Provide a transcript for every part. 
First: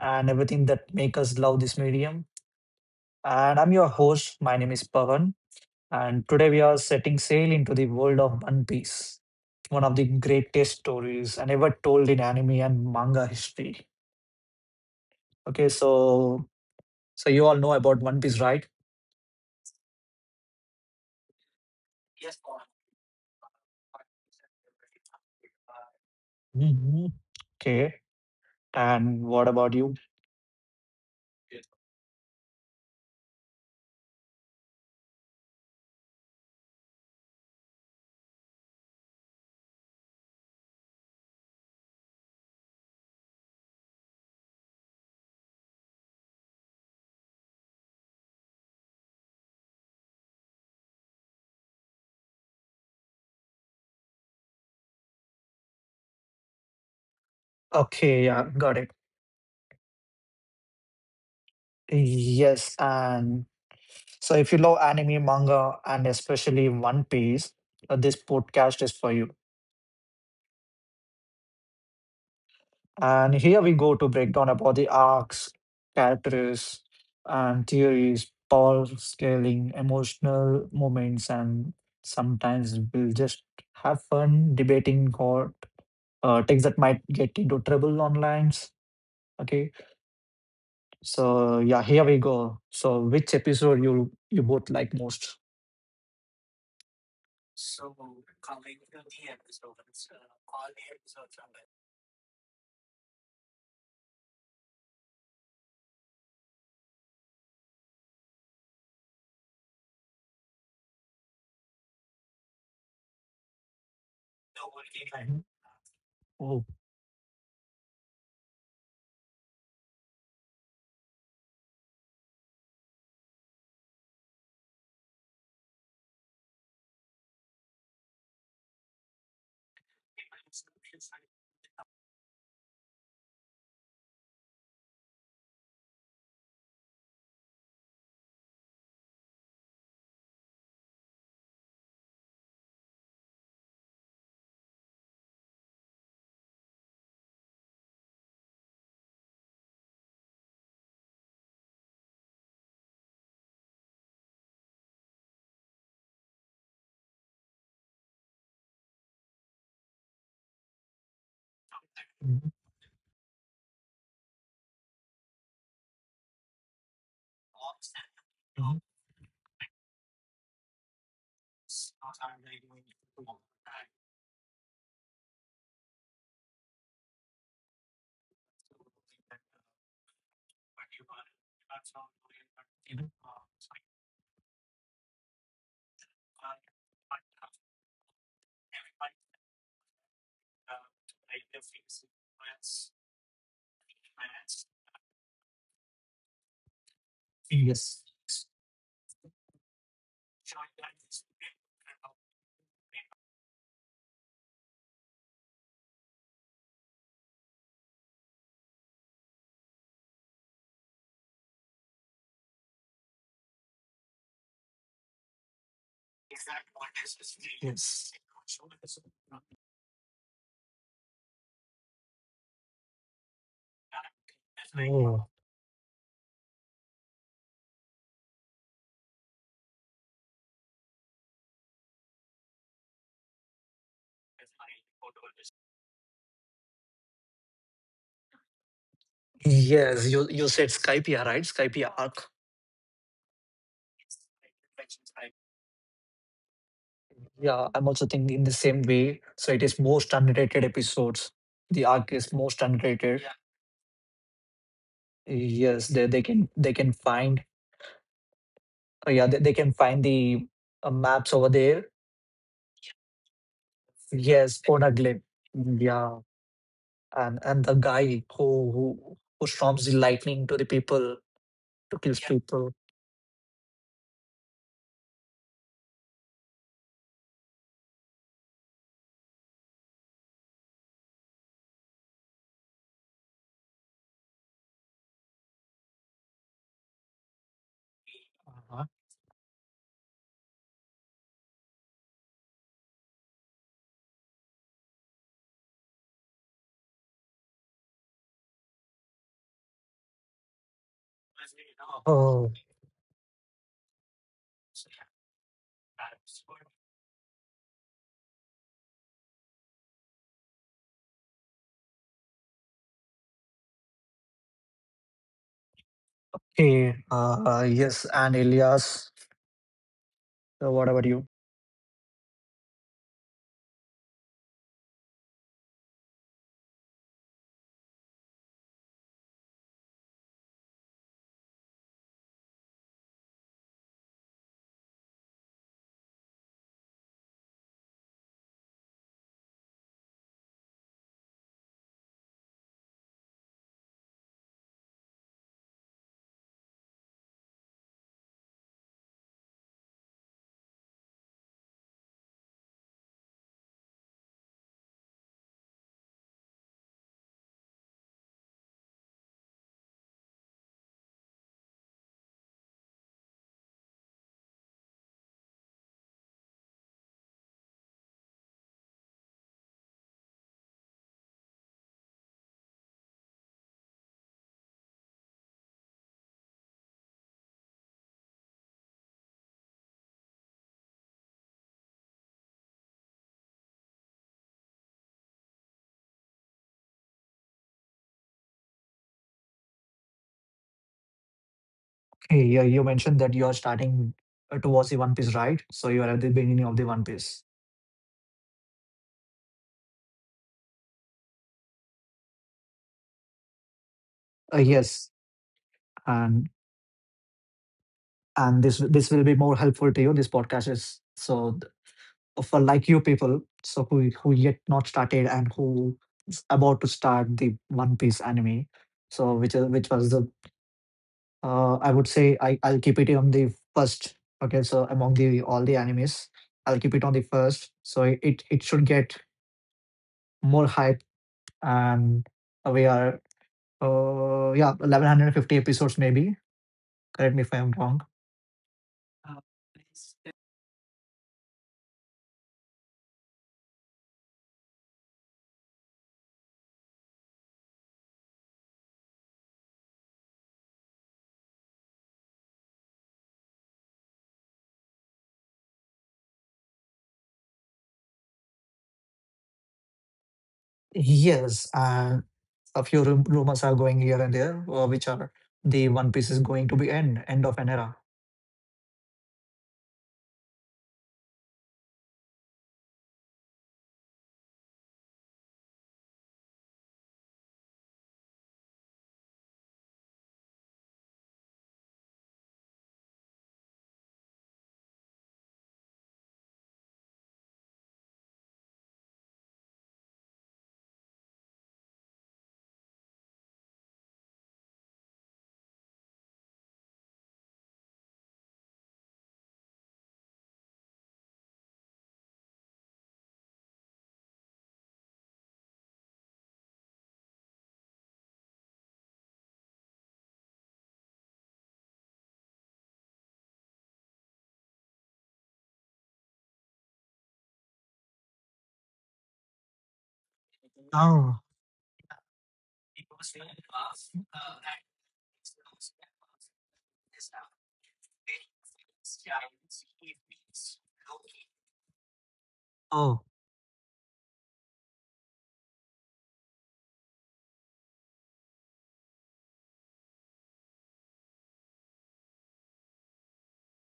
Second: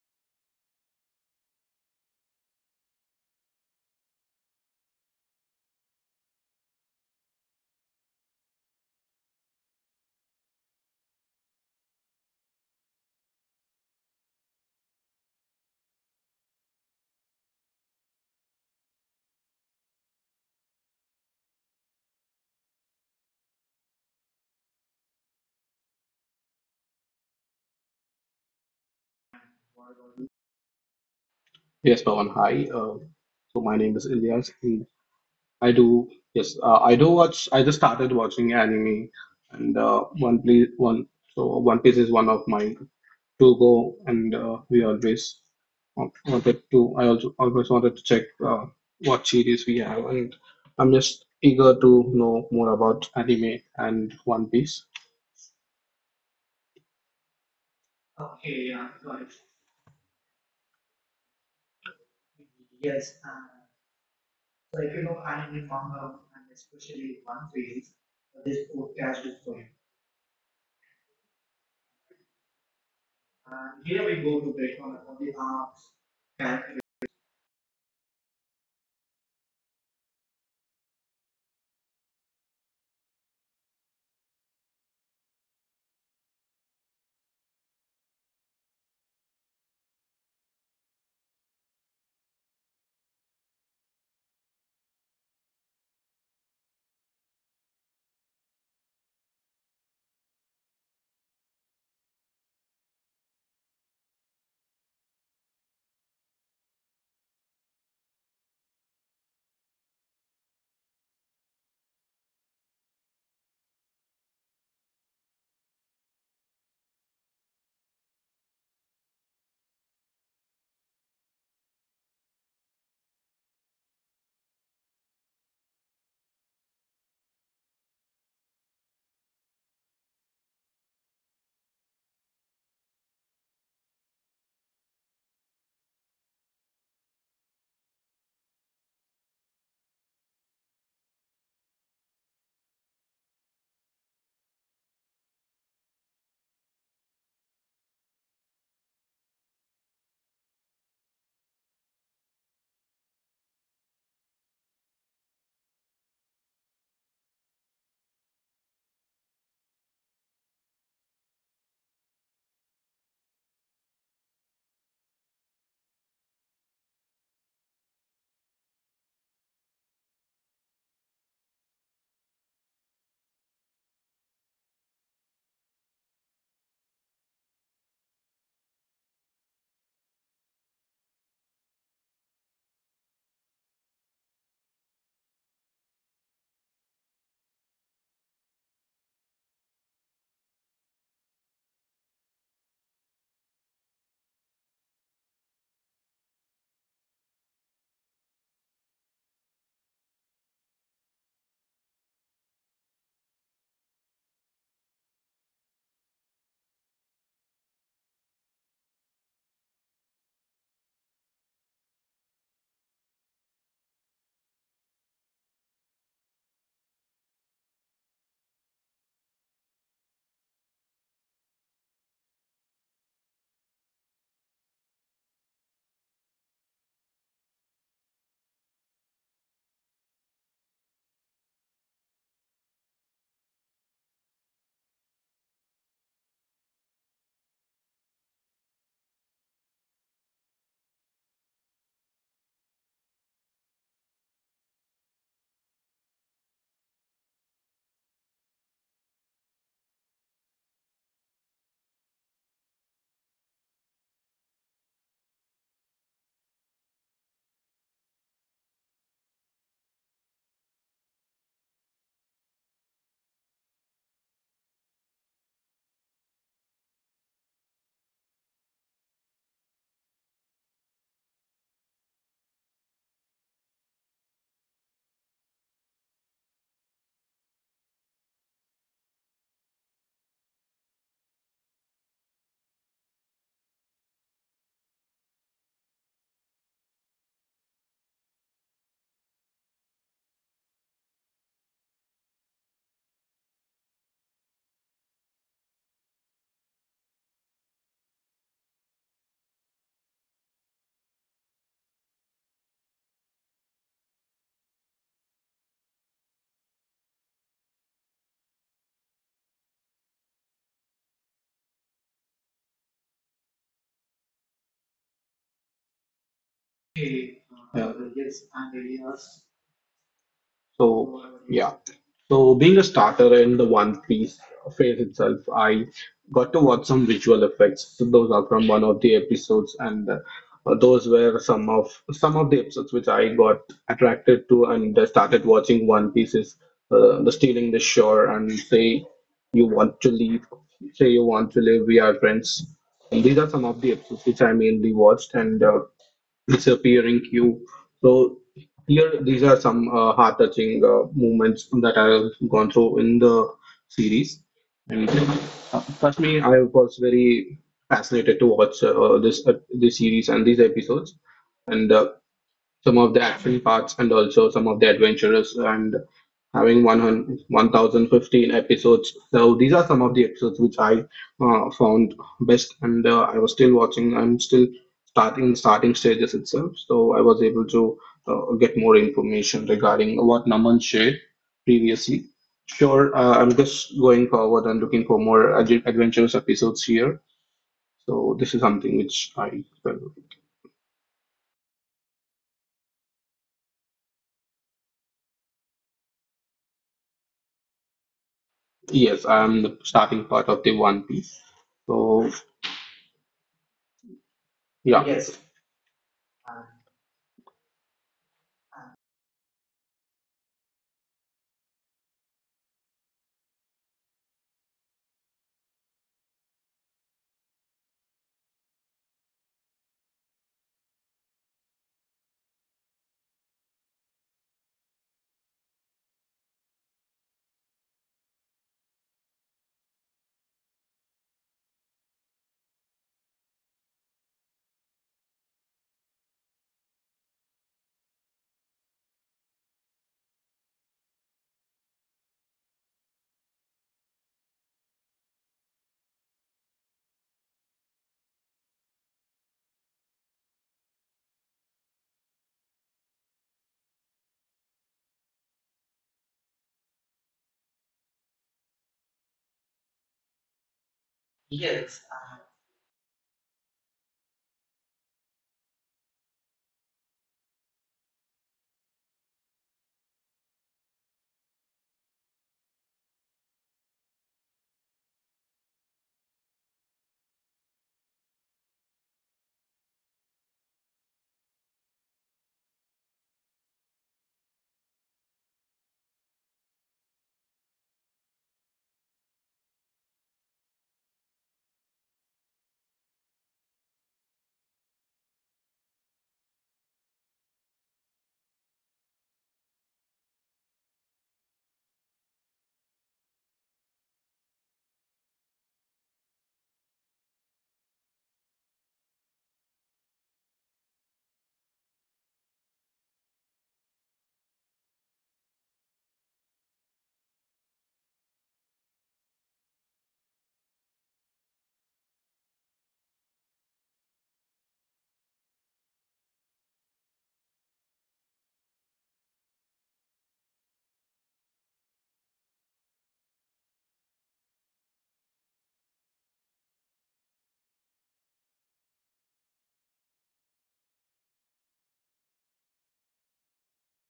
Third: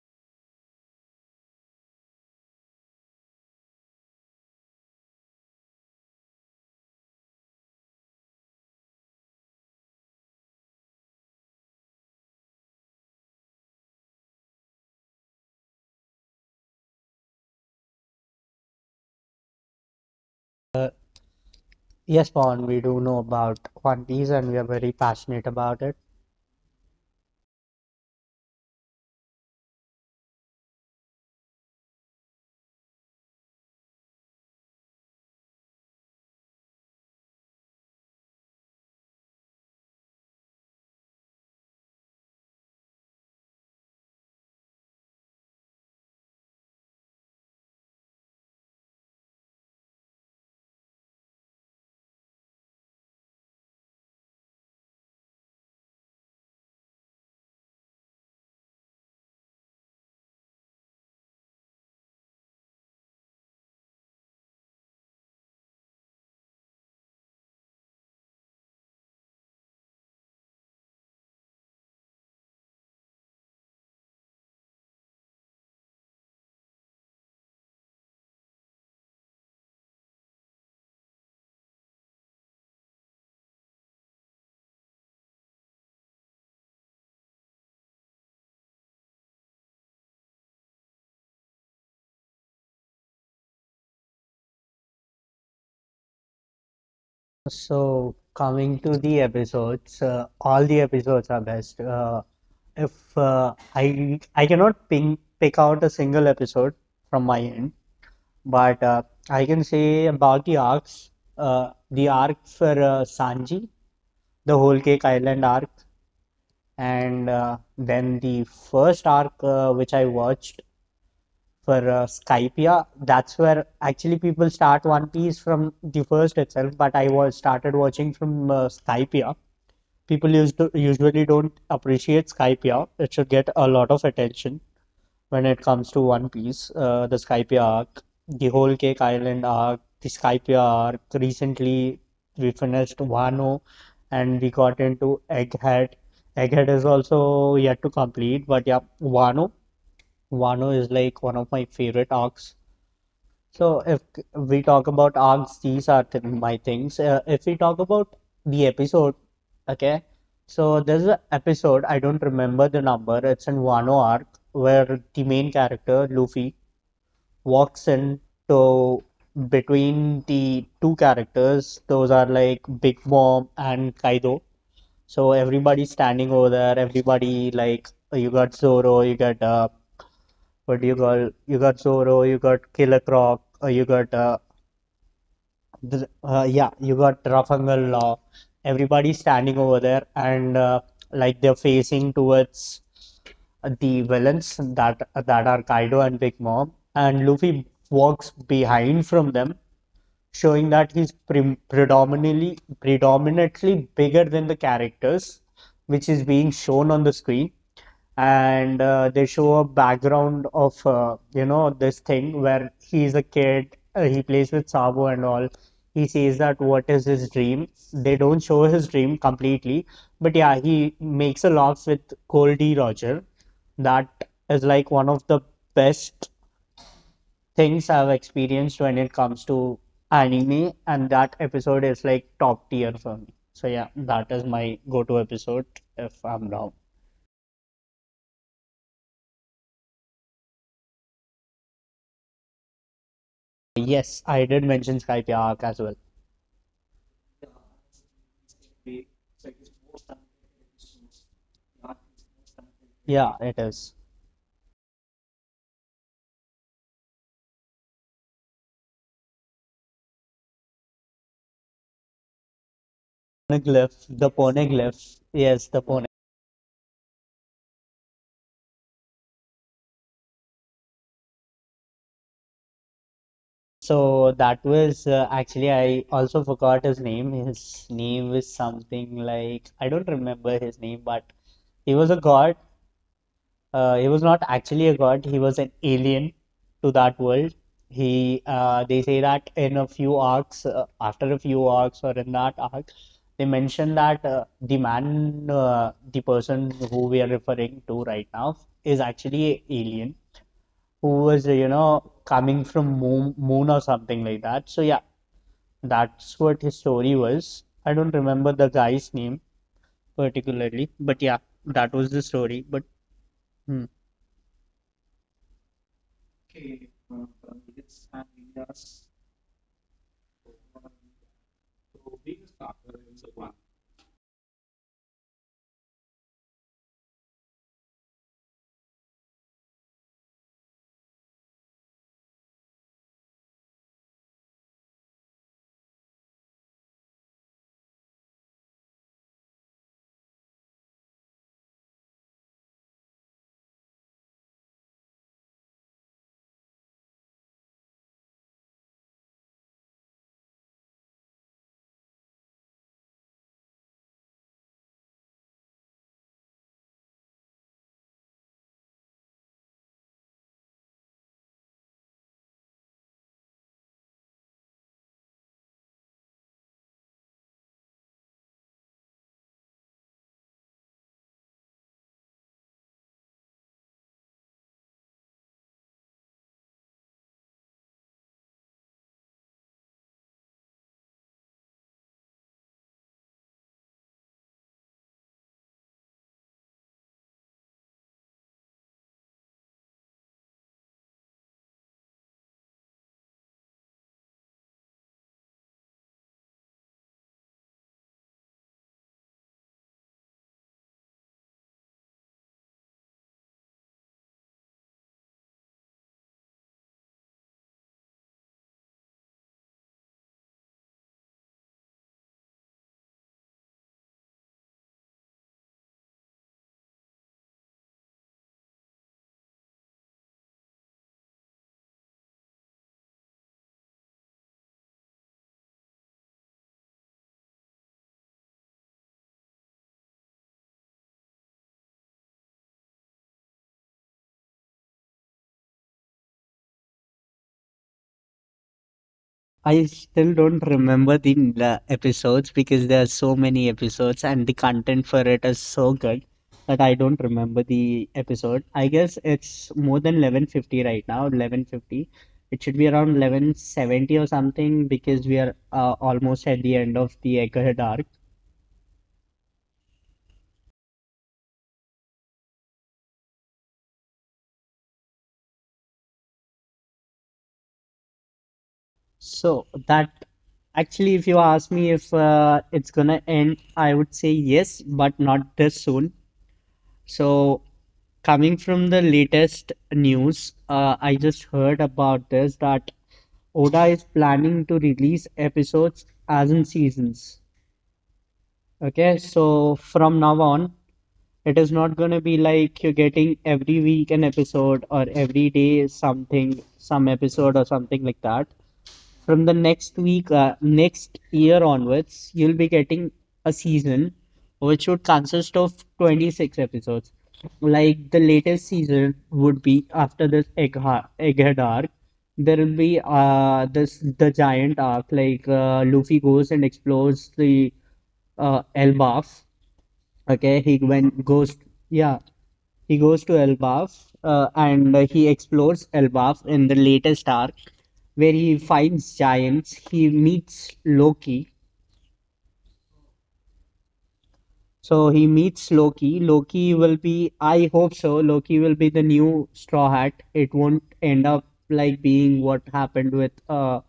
and everything that make us love this medium. And I'm your host. My name is Pavan, and today we are setting sail into the world of One Piece, one of the greatest stories and ever told in anime and manga history. Okay, so you all know about One Piece, right? Yes, Pawan, we do know about One Piece and we are very passionate about it. Mhm. Okay, and what about you? Yes, Pawan. Hi. So my name is Ilyas, and I do yes, I do watch. I just started watching anime, and One Piece. One so One Piece is one of my to go, and we always wanted to. I also always wanted to check what series we have, and I'm just eager to know more about anime and One Piece. Okay, yeah, got it. Yes, and so if you love anime, manga, and especially One Piece, this podcast is for you. And here we go to break down about the arcs, characters, and theories, power scaling, emotional moments, and sometimes we'll just have fun debating what things that might get into trouble online. Okay, so yeah, here we go. So which episode you both like most? So So, coming coming to to the the episodes, episodes, all all the the episodes episodes are are like best. If I cannot pick out a single episode from my end, but I can say about the arcs, the arc for Sanji, the the Whole Cake working time. Island arc, Oh. and then the first arc which I watched for Skype. Yeah, that's where actually people start One Piece from the first itself. But I was started watching from Skype. Yeah, people usually don't appreciate Skype. Yeah, it should get a lot of attention when it comes to One Piece. The Skype arc, the whole Cake Island arc, the Skype arc. Recently, we finished Wano, and we got into Egghead. Egghead is also yet to complete, but yeah, Wano. Wano is like one of my favorite arcs. So if we talk about arcs, these are th my things. If we talk about the episode, okay. So there's an episode, I don't Mm-hmm. remember the number, it's in Wano arc where the main character, Luffy, All walks set in to between the two characters. notes Those are are like like doing it Big all Mom the time. and Kaido. So everybody's standing over there, everybody like, "Oh, you got So Zoro, you that, got what but do you you are call you got that's not Zoro, you doing but got Killer Croc, so I yeah, you but got Rafangal Law." everybody Everybody's standing over there and uh, like like they're the things facing towards finance, the villains finance. that are Kaido and Big Mom, and Luffy Yes. walks behind from them, Showing showing that that he's predominantly bigger than the characters, which is being shown on the screen. And they show a background of you know, this thing where he's a kid, he plays with Sabo and all. He says is that that what what is is his this? dream, Yes. they don't show Showing his this. dream completely, but yeah, he makes a laugh with Goldie Roger. That is like one of Oh. the best things I've experienced when it comes to anime, and that episode is like top tier for me. So yeah, that is my go-to episode if I'm down. Yes, you said Skype, yeah, right? Skype yeah, Arc. Yes, I did mention Skype Arc as well. Yeah, I'm also thinking in the same way. So it is most underrated episodes. The arc is most underrated. Yeah, it is. Yes, they can find, yeah, they can find the maps over there. Poneglyph, the Yes, on a glim. Poneglyph. Yes, the Pone. Yeah, and the guy who storms the lightning to the people to kill people. So that was, actually, I also forgot his name. His name is something like, I don't remember his name, but he was a god. He was not actually a god. He was an alien to that world. He Uh-huh. They say that in a few arcs, after a few arcs or in that arc, they mention that the man, the person who we are referring to right now, is actually an alien who was, you know, Oh. coming from moon or something like that. So yeah, that's what his story was. I don't remember the guy's name particularly, but yeah, that was the story. But hmm. Hey, Yeah. yes, and Elias, what about So you? yeah. So being a starter in the One Piece phase itself, I got to watch some visual effects. So those are from one of the episodes, and those were some of the episodes which I got attracted to and started watching One Piece's the stealing the shore and say you want to leave, say you want to live, we are friends. And these are some of the episodes which I mainly watched and, disappearing cube. So here, these are some heart-touching movements that I've gone through in the series. And trust me, I was very fascinated to watch this series and these episodes. And some of the action parts, and also some of the adventurous and having 100 1,015 episodes, so these are some of the episodes which I found best, and I'm still starting stages itself, so I was able to get more information regarding what Naman shared previously. Sure. I'm just going forward and looking for more adventurous episodes here. So this is something which I felt. Hey, yeah, you mentioned that you are starting to watch the One Piece, right? So you are at the beginning of the One Piece. Yes, I'm the starting part of the One Piece. So, yeah, Yes, and this will be more helpful to you. This podcast is so for like you people, so who yet not started and who is about to start the One Piece anime. So which is which was the I would say I'll keep it on the first. Okay, so among the all the animes, I'll keep it on the first. So it should get more hype, and we are yeah, 1150 episodes maybe. Correct me if I'm wrong. I still don't remember the episodes because there are so many episodes and the content for it is so good that I don't remember the episode. I guess it's more than 1150 right now, 1150. It should be around 1170 or something because we are, almost at the end of the Egghead arc. Yes, and a few rumors are going here and there, which are the One Piece is going to be end of an era. So that actually, if you ask me if it's gonna end, I would say yes, but not this soon. So coming from the latest news, I just heard about this, that Oda is planning to release episodes as in seasons. Okay, so from now on, it is not gonna be like you're getting every week an episode or every day something, some episode or something like that. From the next next year onwards, you'll be getting a season which would consist of 26 episodes. Like the latest season would be after this egghead arc. There will be this the giant arc, like Luffy goes and explores the Elbaf. Okay, he when Oh. goes, yeah, he goes to Elbaf, and he explores Elbaf in the latest arc, where he finds giants. He meets Loki. Oh. So he meets Loki. Loki will be, I hope so, Loki will be the new Straw Hat. It won't end up like being what happened with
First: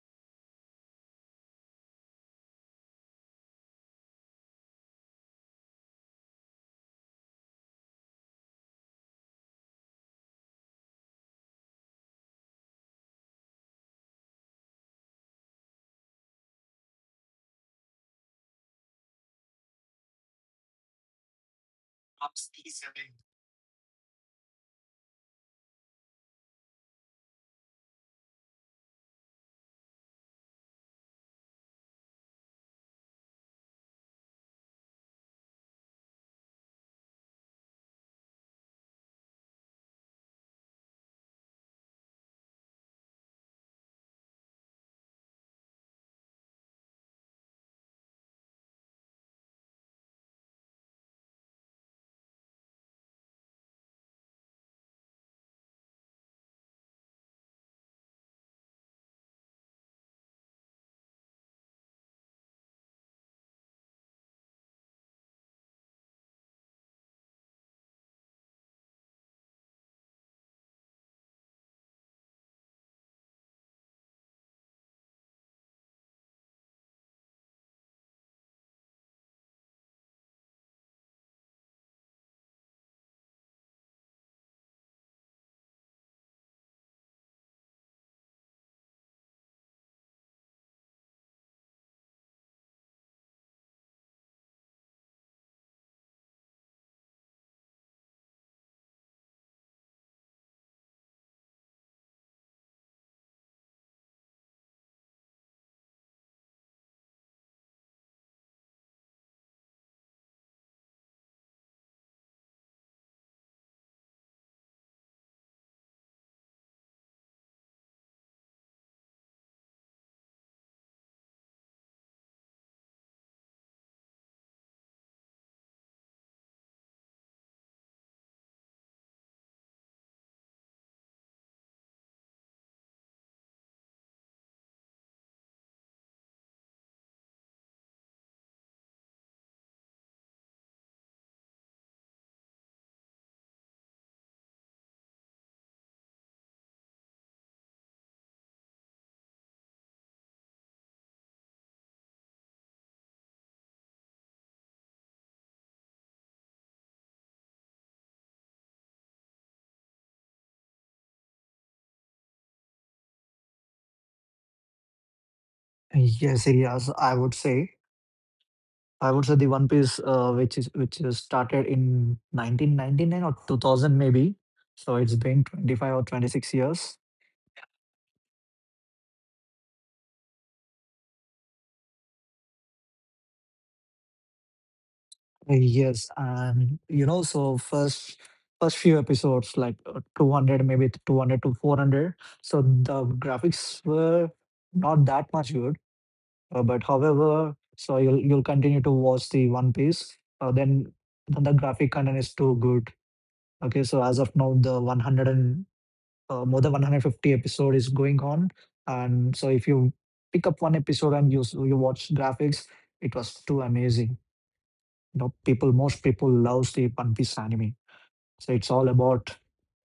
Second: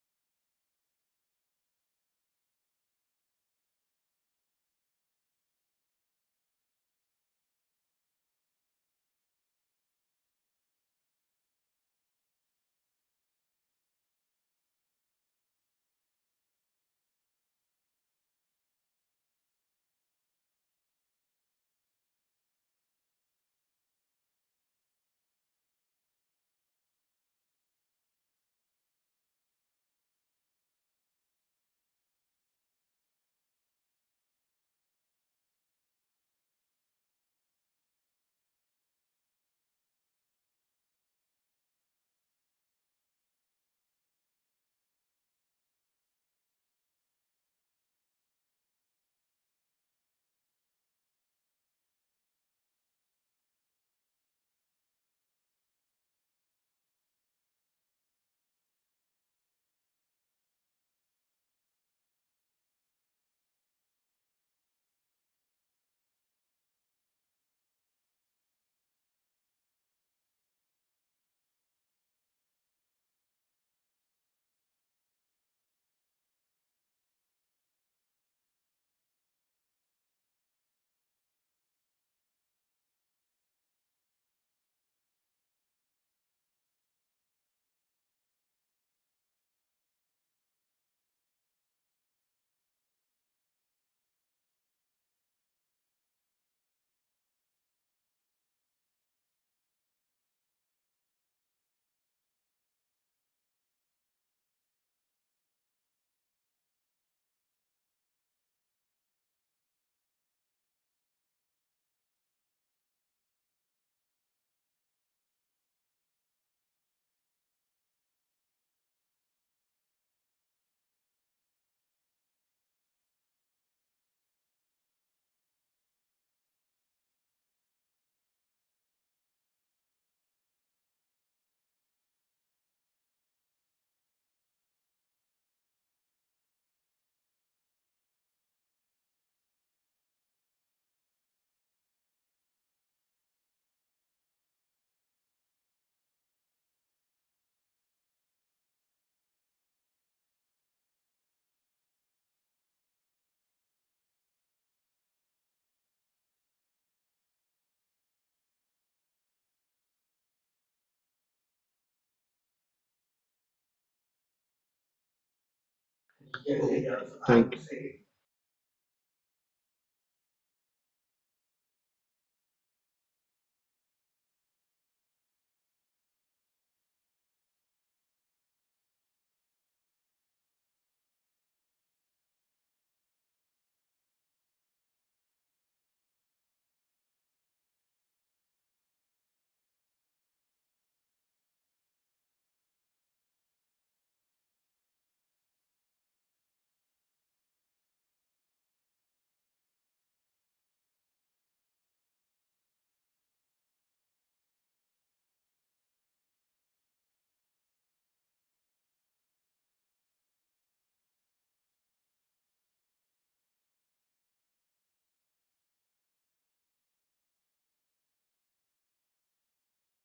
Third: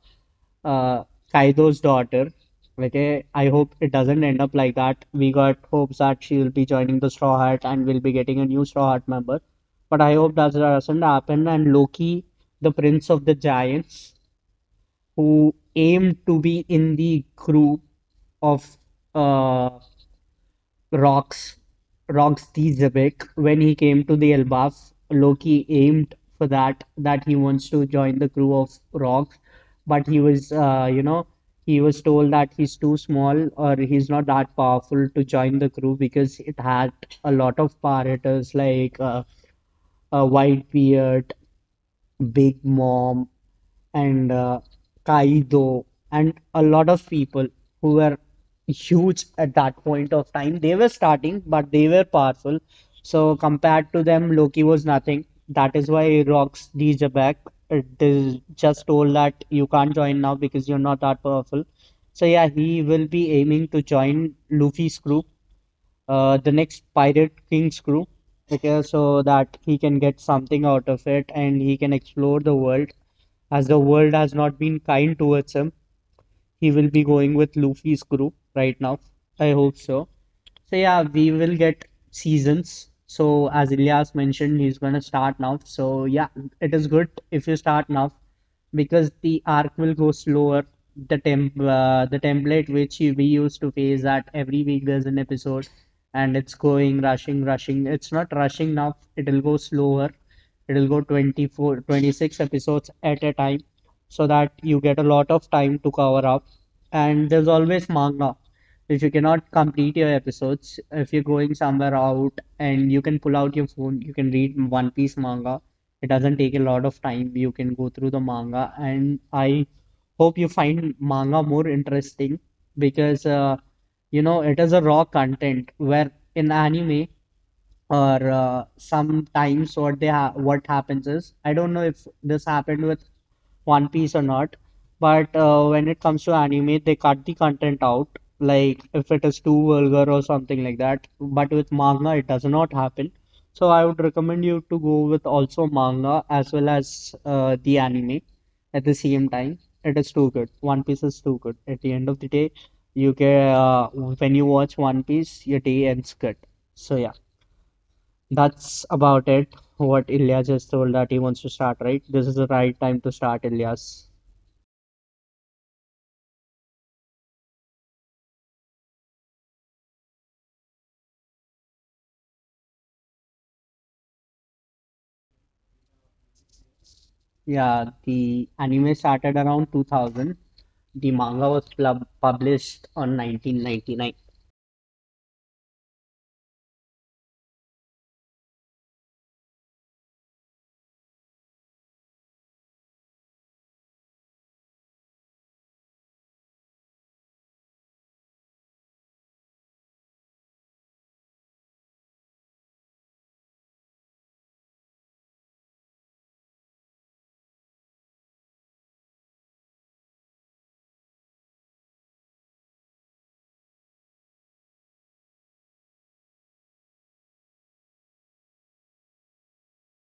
uh, Kaido's daughter. Okay, I hope it doesn't end up like that. We got hopes that she will be joining the Straw Hat and will be getting a new Straw Hat member. But I hope that doesn't happen. And Loki, the Prince of the Giants, who aimed to be in the group of uh, Rocks Roxy Zebek when he came to the Elbaf. Loki aimed for that he wants to join the crew of Rox, but he was, you know, he was told that he's too small or he's not that powerful to join the crew because it had a lot of pirates like a white beard, big mom, and Kaido and a lot of people who were huge at that point of time. They were starting, but they were powerful. So compared to them, Loki was nothing. That is why Rocks DJ back. It is just told that you can't join now because you're not that powerful. So yeah, he will be aiming to join Luffy's group, the next Pirate King's crew, okay, so that he can get something out of it and he can explore the world. As the world has not been kind towards him, he will be going with Luffy's crew right now. I hope so. So yeah, we will get seasons. So as Ilyas mentioned, he's gonna start now. So yeah, it is good if you start now because the arc will go slower. The template which we used to face that every week there's an episode, and it's going rushing. It's not rushing now. It'll go slower. It'll go 24, 26 episodes at a time, so that you get a lot of time to cover up. And there's always manga. If you cannot complete your episodes, if you're going somewhere out, and you can pull out your phone, you can read One Piece manga. It doesn't take a lot of time. You can go through the manga, and I hope you find manga more interesting because, you know, it is a raw content. Where in anime or, sometimes what they what happens is, I don't know if this happened with one Piece or not. But when it comes to anime, they cut the content out, like if it is too vulgar or something like that. But with manga, it does not happen. So I would recommend you to go with also manga as well as the anime at the same time. It is too good. One Piece is too good. At the end of the day, you can, when you watch One Piece, your day ends good. So yeah, that's about it. What Ilya just told that he wants to start, right? This is the right time to start, Ilyas. Yes, yes, I would thank. say. I would say the One Piece, which is started in 1999 or 2000 maybe. So it's been 25 or 26 years. Yeah, the anime started around 2000. The manga was published on 1999. Yes, and you know, so first few episodes like 200 maybe 200 to 400. So the graphics were not that much good. But however, so you'll continue to watch the One Piece, then the graphic content is too good. Okay, so as of now, the 100 and more than 150 episode is going on, and so if you pick up one episode and you watch graphics, it was too amazing. You know, people most people loves the One Piece anime. So it's all about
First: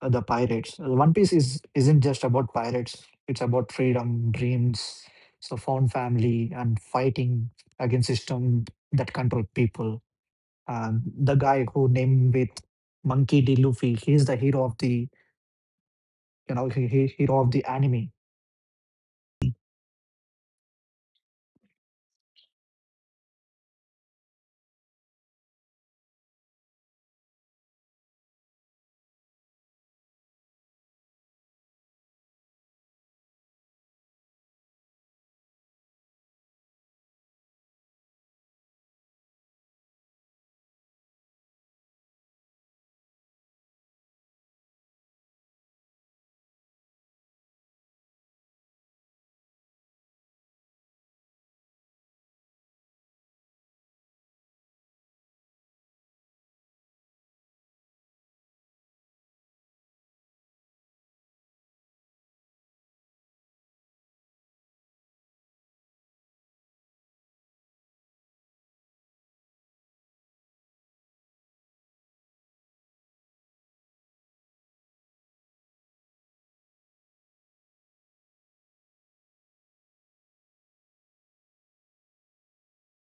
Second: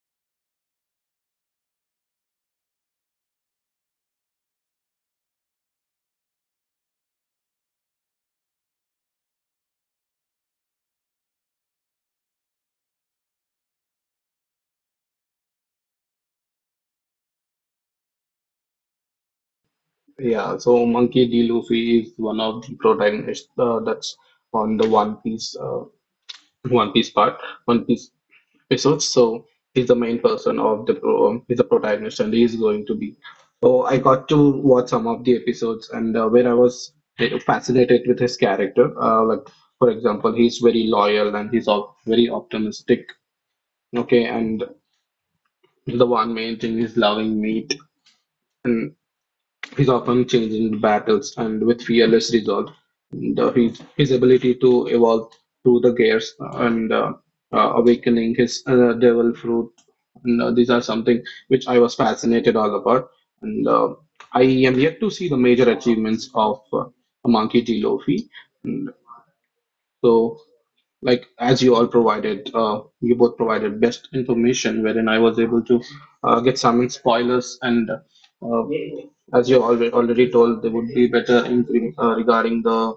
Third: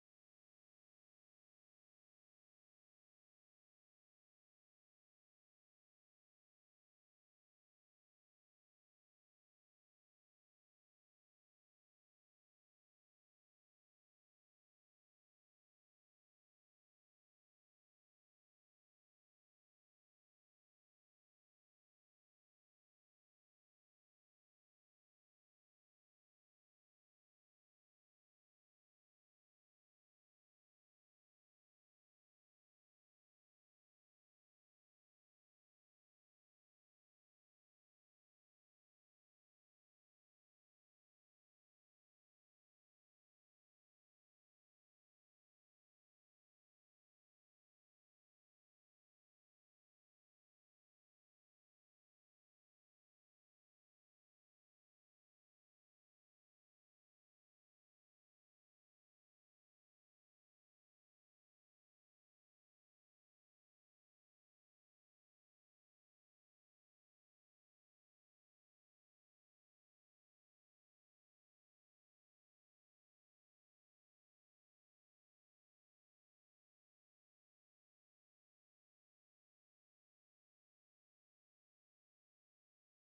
the pirates. One Piece is isn't just about pirates. It's about freedom, dreams, so found family, and fighting against system that control people. And the guy who named with Monkey D. Luffy, he's the hero of the you know he hero of the anime. Yeah, so Monkey D. Luffy is one of the protagonists, that's on the One Piece, One Piece part, One Piece episodes. So he's the main person of he's the protagonist, and he's going to be. So I got to watch some of the episodes, and where I was fascinated with his character. Like, for example, he's very loyal and he's all very optimistic. Okay, and the one main thing is loving meat. He's often changing battles and with fearless resolve, and his ability to evolve through the gears and awakening his devil fruit. And these are something which I was fascinated all about. And I am yet to see the major achievements of Monkey D. Luffy. So, like, as you both provided best information, wherein I was able to get some spoilers, and as you already told, there would be better in, regarding the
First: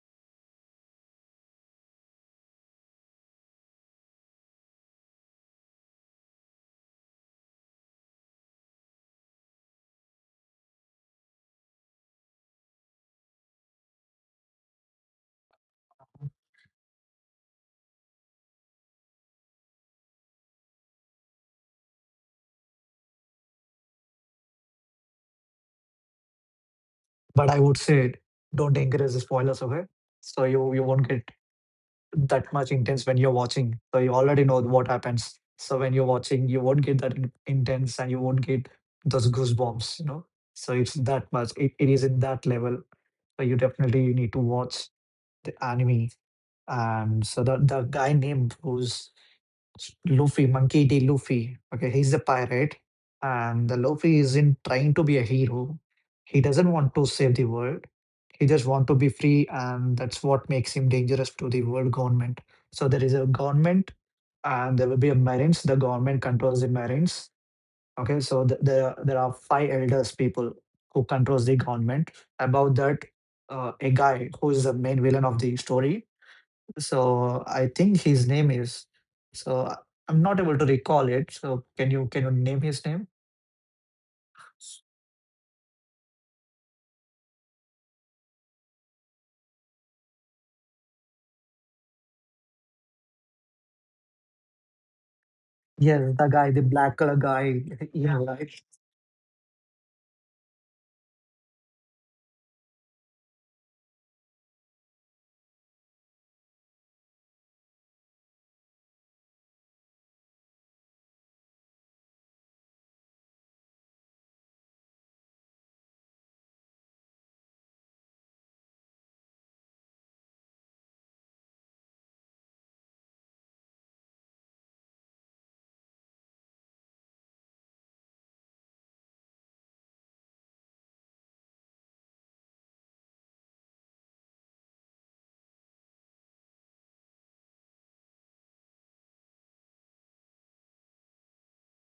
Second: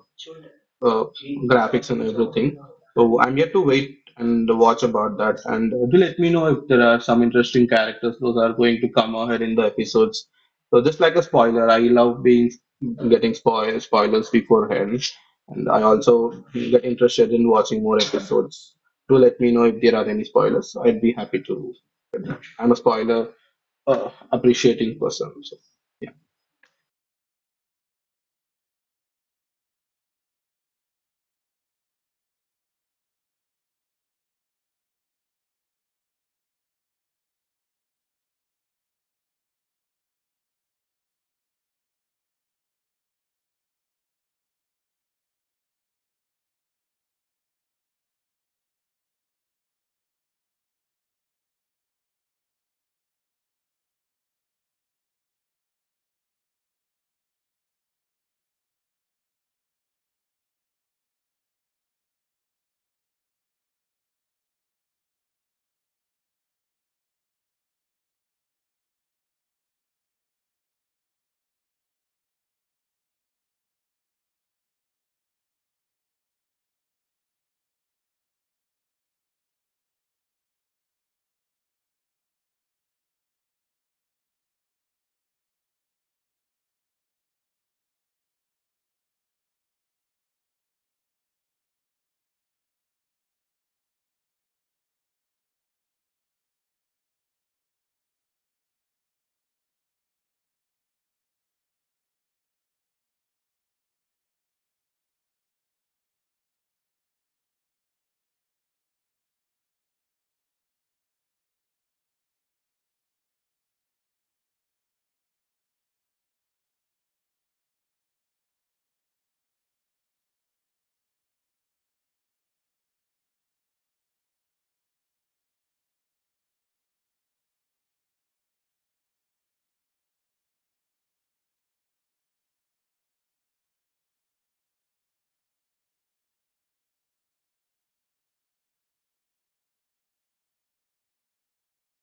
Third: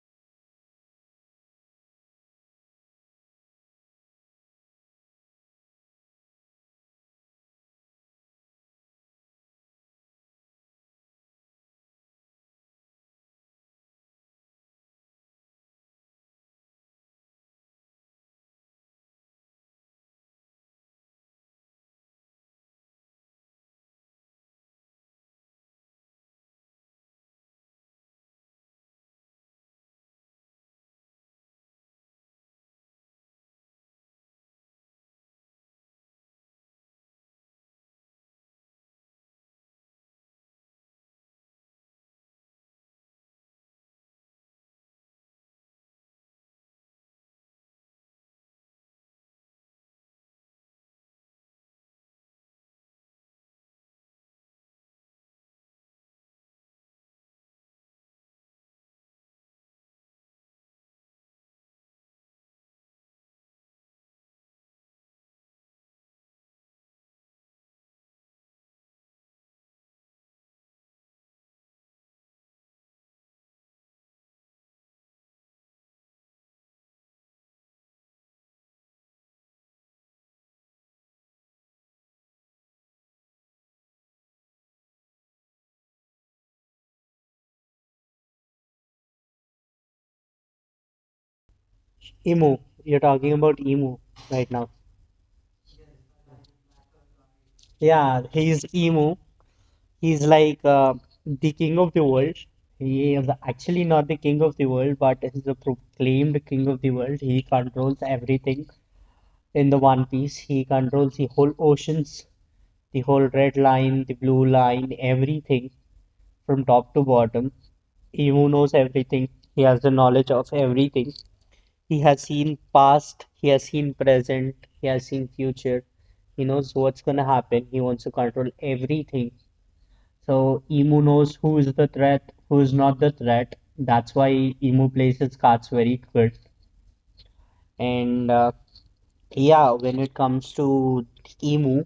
uh, graphics and everything. So I'm yet to wait and watch about that. And do let me know if there are some interesting characters those are going to come ahead in the episodes. So, just like a spoiler, I love being getting spoilers beforehand, and I also get interested in watching more episodes. Do let me know if there are any spoilers. I'd be happy to. I'm a spoiler appreciating person. So, yeah. But I would say don't encourage the spoilers, okay? So you won't get that much intense when you're watching. So you already know what happens. So when you're watching, you won't get that intense and you won't get those goosebumps, you know. So it's that much. It is in that level. So you definitely you need to watch the anime. And so the guy named who's Luffy, Monkey D. Luffy. Okay, he's a pirate, and the Luffy isn't trying to be a hero. He doesn't want to save the world. He just want to be free, and that's what makes him dangerous to the world government. So there is a government, and there will be a marines. The government controls the marines. Okay, so there are five elders people who controls the government. About that, a guy who is the main villain of the story. So I think his name is so I'm not able to recall it. So can you name his name? EMO. You're talking about EMO right now. Yes, the guy, the black color guy. Yeah, Yeah, right. he's Emu. He's like the king of the world. He is actually not the king of the world, but he's a proclaimed king of the world. He controls everything in the One Piece. He controls the whole oceans, the whole red line, the blue line, everything from top to bottom. He who knows everything, he has the knowledge of everything. He has seen past, he has seen present, he has seen future. He knows what's gonna happen. He wants to control everything. So Emu knows who is the threat, who is not the threat. That's why Emu plays his cards very good. And yeah, when it comes to Emu,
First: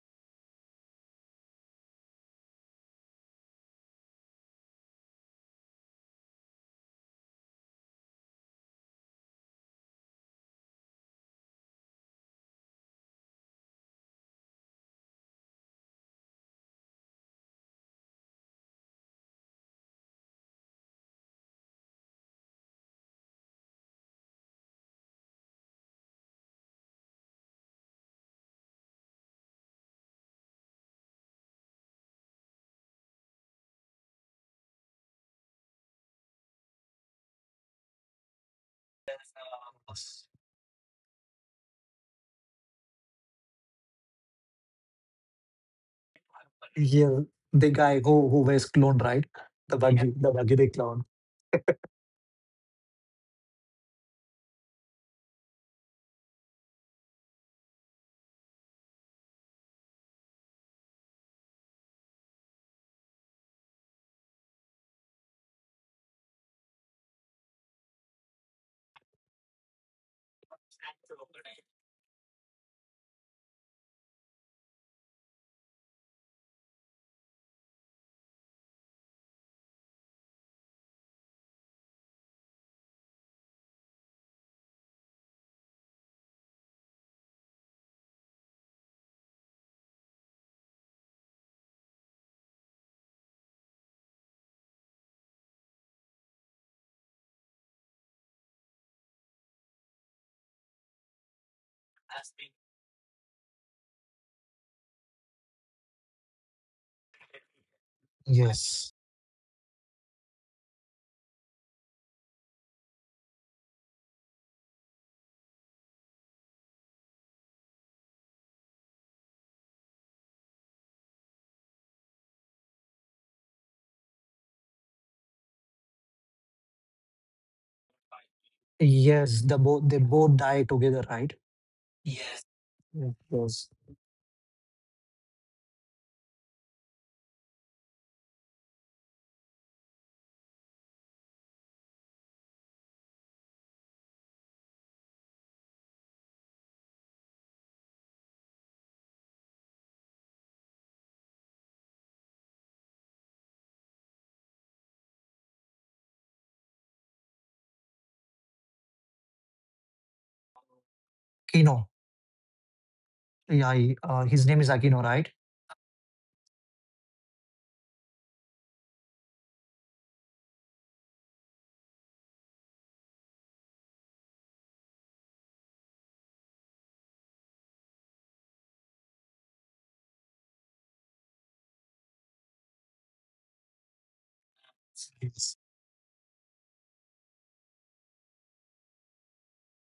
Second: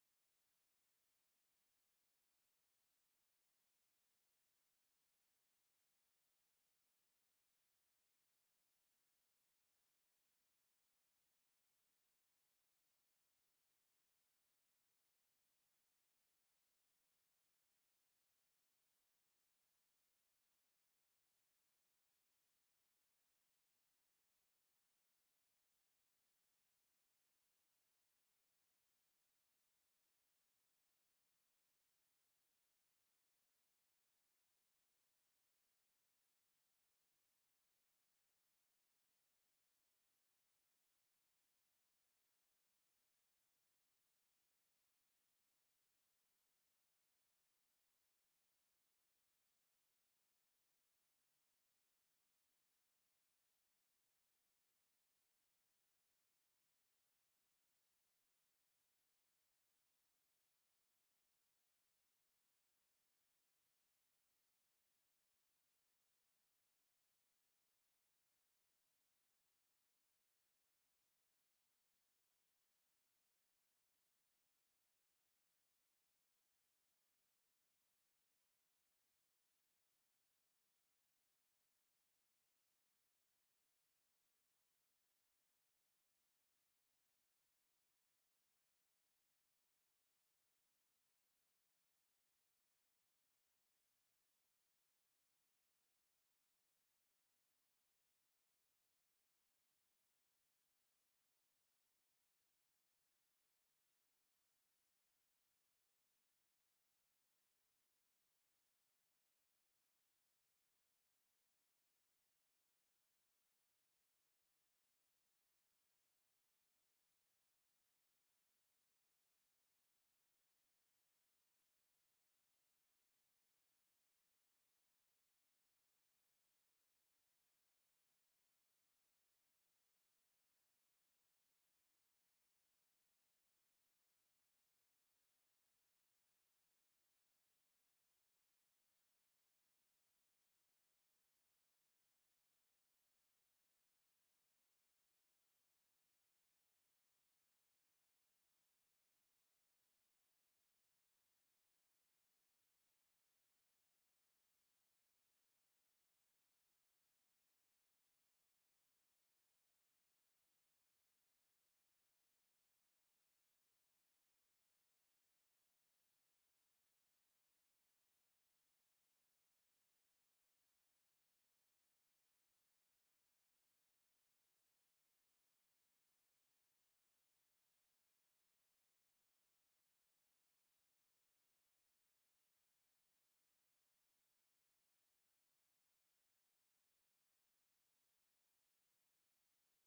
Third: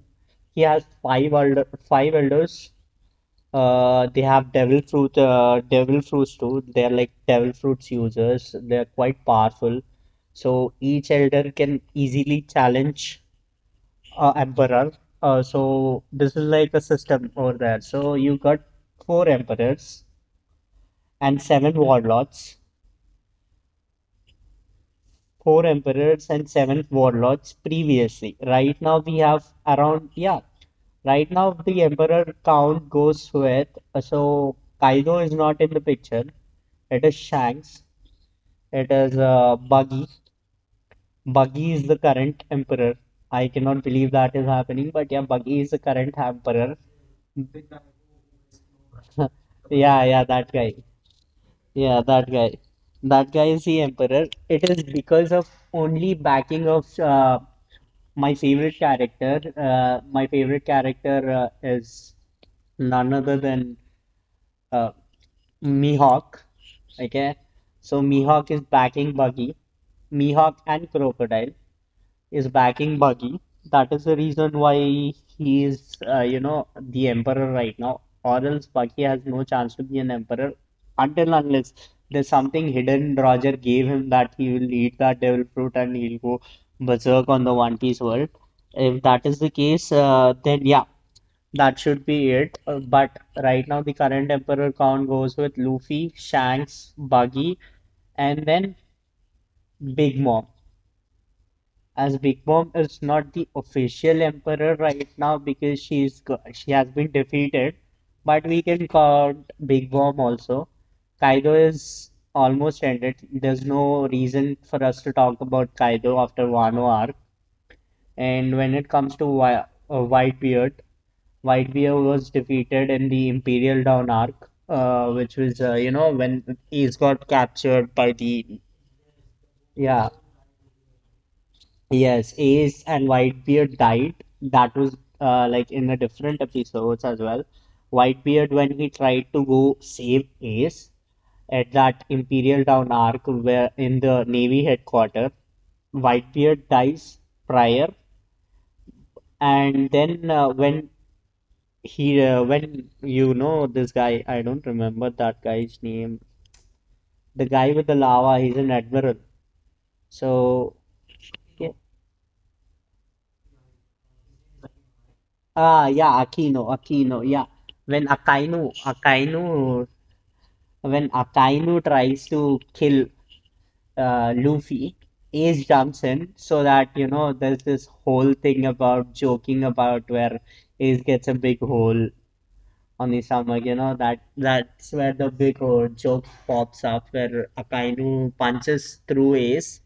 he has five elders. They have devil fruits too. They're like devil fruits users. They're quite powerful. So each elder can easily challenge emperor. So this is like a system over there. So you got four emperors and seven warlords. Four emperors and seven warlords previously. Right now we have around yeah. Right now the emperor count goes with, uh, so Kaido is not in the picture. It is Shanks. It is Buggy. Buggy is the current emperor. I cannot believe that is happening, but yeah, Buggy is the current emperor. Yeah, the guy who wears clone, right? The Yeah, buggy, yeah, the that buggy, the guy. clown. Yeah, that guy. That guy is the emperor. It is because of only backing of my favorite character. My favorite character is none other than uh, Mihawk. Okay, so Mihawk is backing Buggy, Mihawk and Crocodile is backing Buggy. That is the reason why he is, you know, the emperor right now. Or else Buggy has no chance to be an emperor until unless there's something hidden Roger gave him that he will eat that devil fruit and he'll go berserk on the One Piece world. If that is the case, then yeah, that should be it. But right now, the current emperor count goes with Luffy, Shanks, Buggy, and then Big Mom, as Big Mom is not the official emperor right now because she has been defeated, but we can Yes, count Big Mom also. Kaido is almost ended. There's no reason for us to talk about Kaido after Wano arc. And when it comes to Whitebeard, Whitebeard was defeated in the Imperial Dawn arc, which was when he's got captured by the yes. The both they yeah. both die together, right? Yes, Yes. Ace Yeah, and yes. Whitebeard died. That was like in a different episodes as well. Whitebeard, when he tried to go save Ace at that Imperial Town arc where in the Navy headquarters, Whitebeard dies prior, and then when he when this guy, I don't remember that guy's name. The guy with the lava, he's an admiral. So yeah. Kino. Yeah, his name is Akino, right? Ah, yeah, Aquino, Aquino, yeah. When Akainu, Akainu, when Akainu tries to kill Luffy, Ace jumps in so that, you know, there's this whole thing about joking about where Ace gets a big hole on his stomach, you know, that that's where the Yes. big joke pops up where Akainu punches through Ace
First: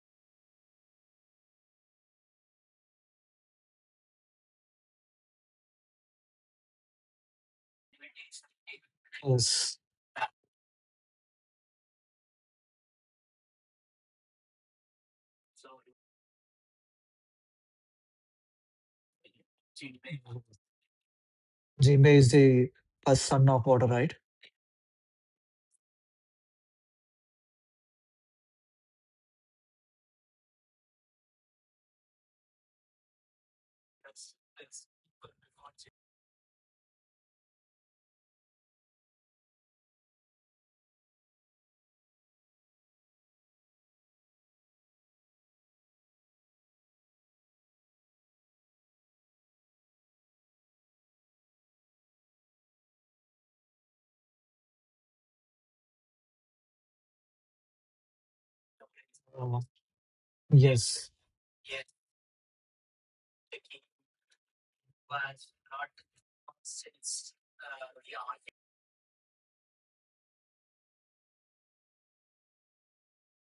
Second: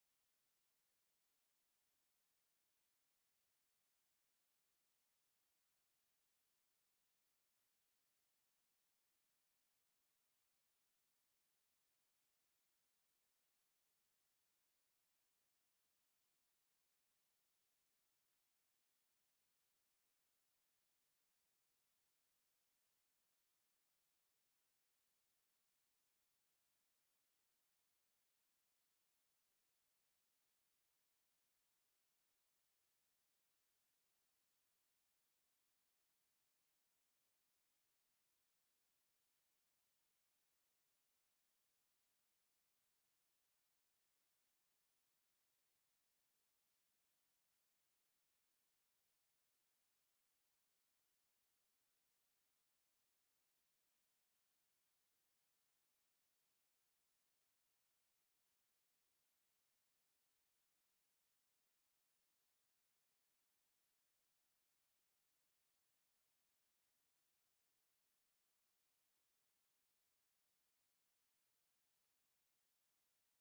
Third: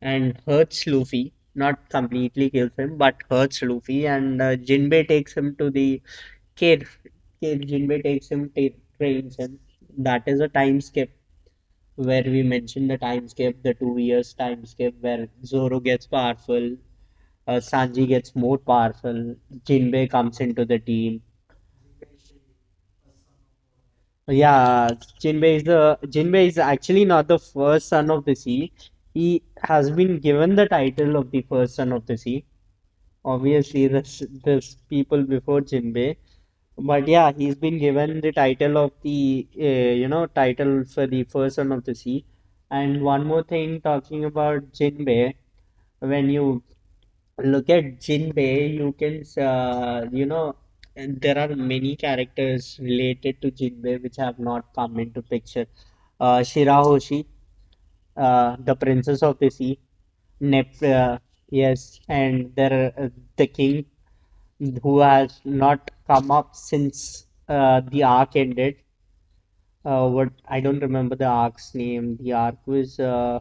and hurts Luffy. Not completely kills him, but hurts Luffy. And Jinbei takes him to the cave. Cave Jinbei takes him, trains him. That is a time skip where we mentioned the time skip, the 2 years time skip, where Zoro gets powerful, Sanji gets more powerful, Jinbei comes Yes. into the team. Gmail is the first son of water, right? Yeah, Jinbei is the Jinbei is actually not the first son of the sea. He has been given the title of the first son of the sea. Obviously, this people before Jinbei, but yeah, he's been given the title of the title for the first son of the sea. And one more thing, talking about Jinbei, when you look at Jinbei, you can there are many characters related to Jinbei which have not come into picture. Shirahoshi, the princess of the Uh, sea, Nep yes. Yes. Yes. yes, and there uh, the king who has not come up since the arc ended. What, I don't remember the arc's name. The arc was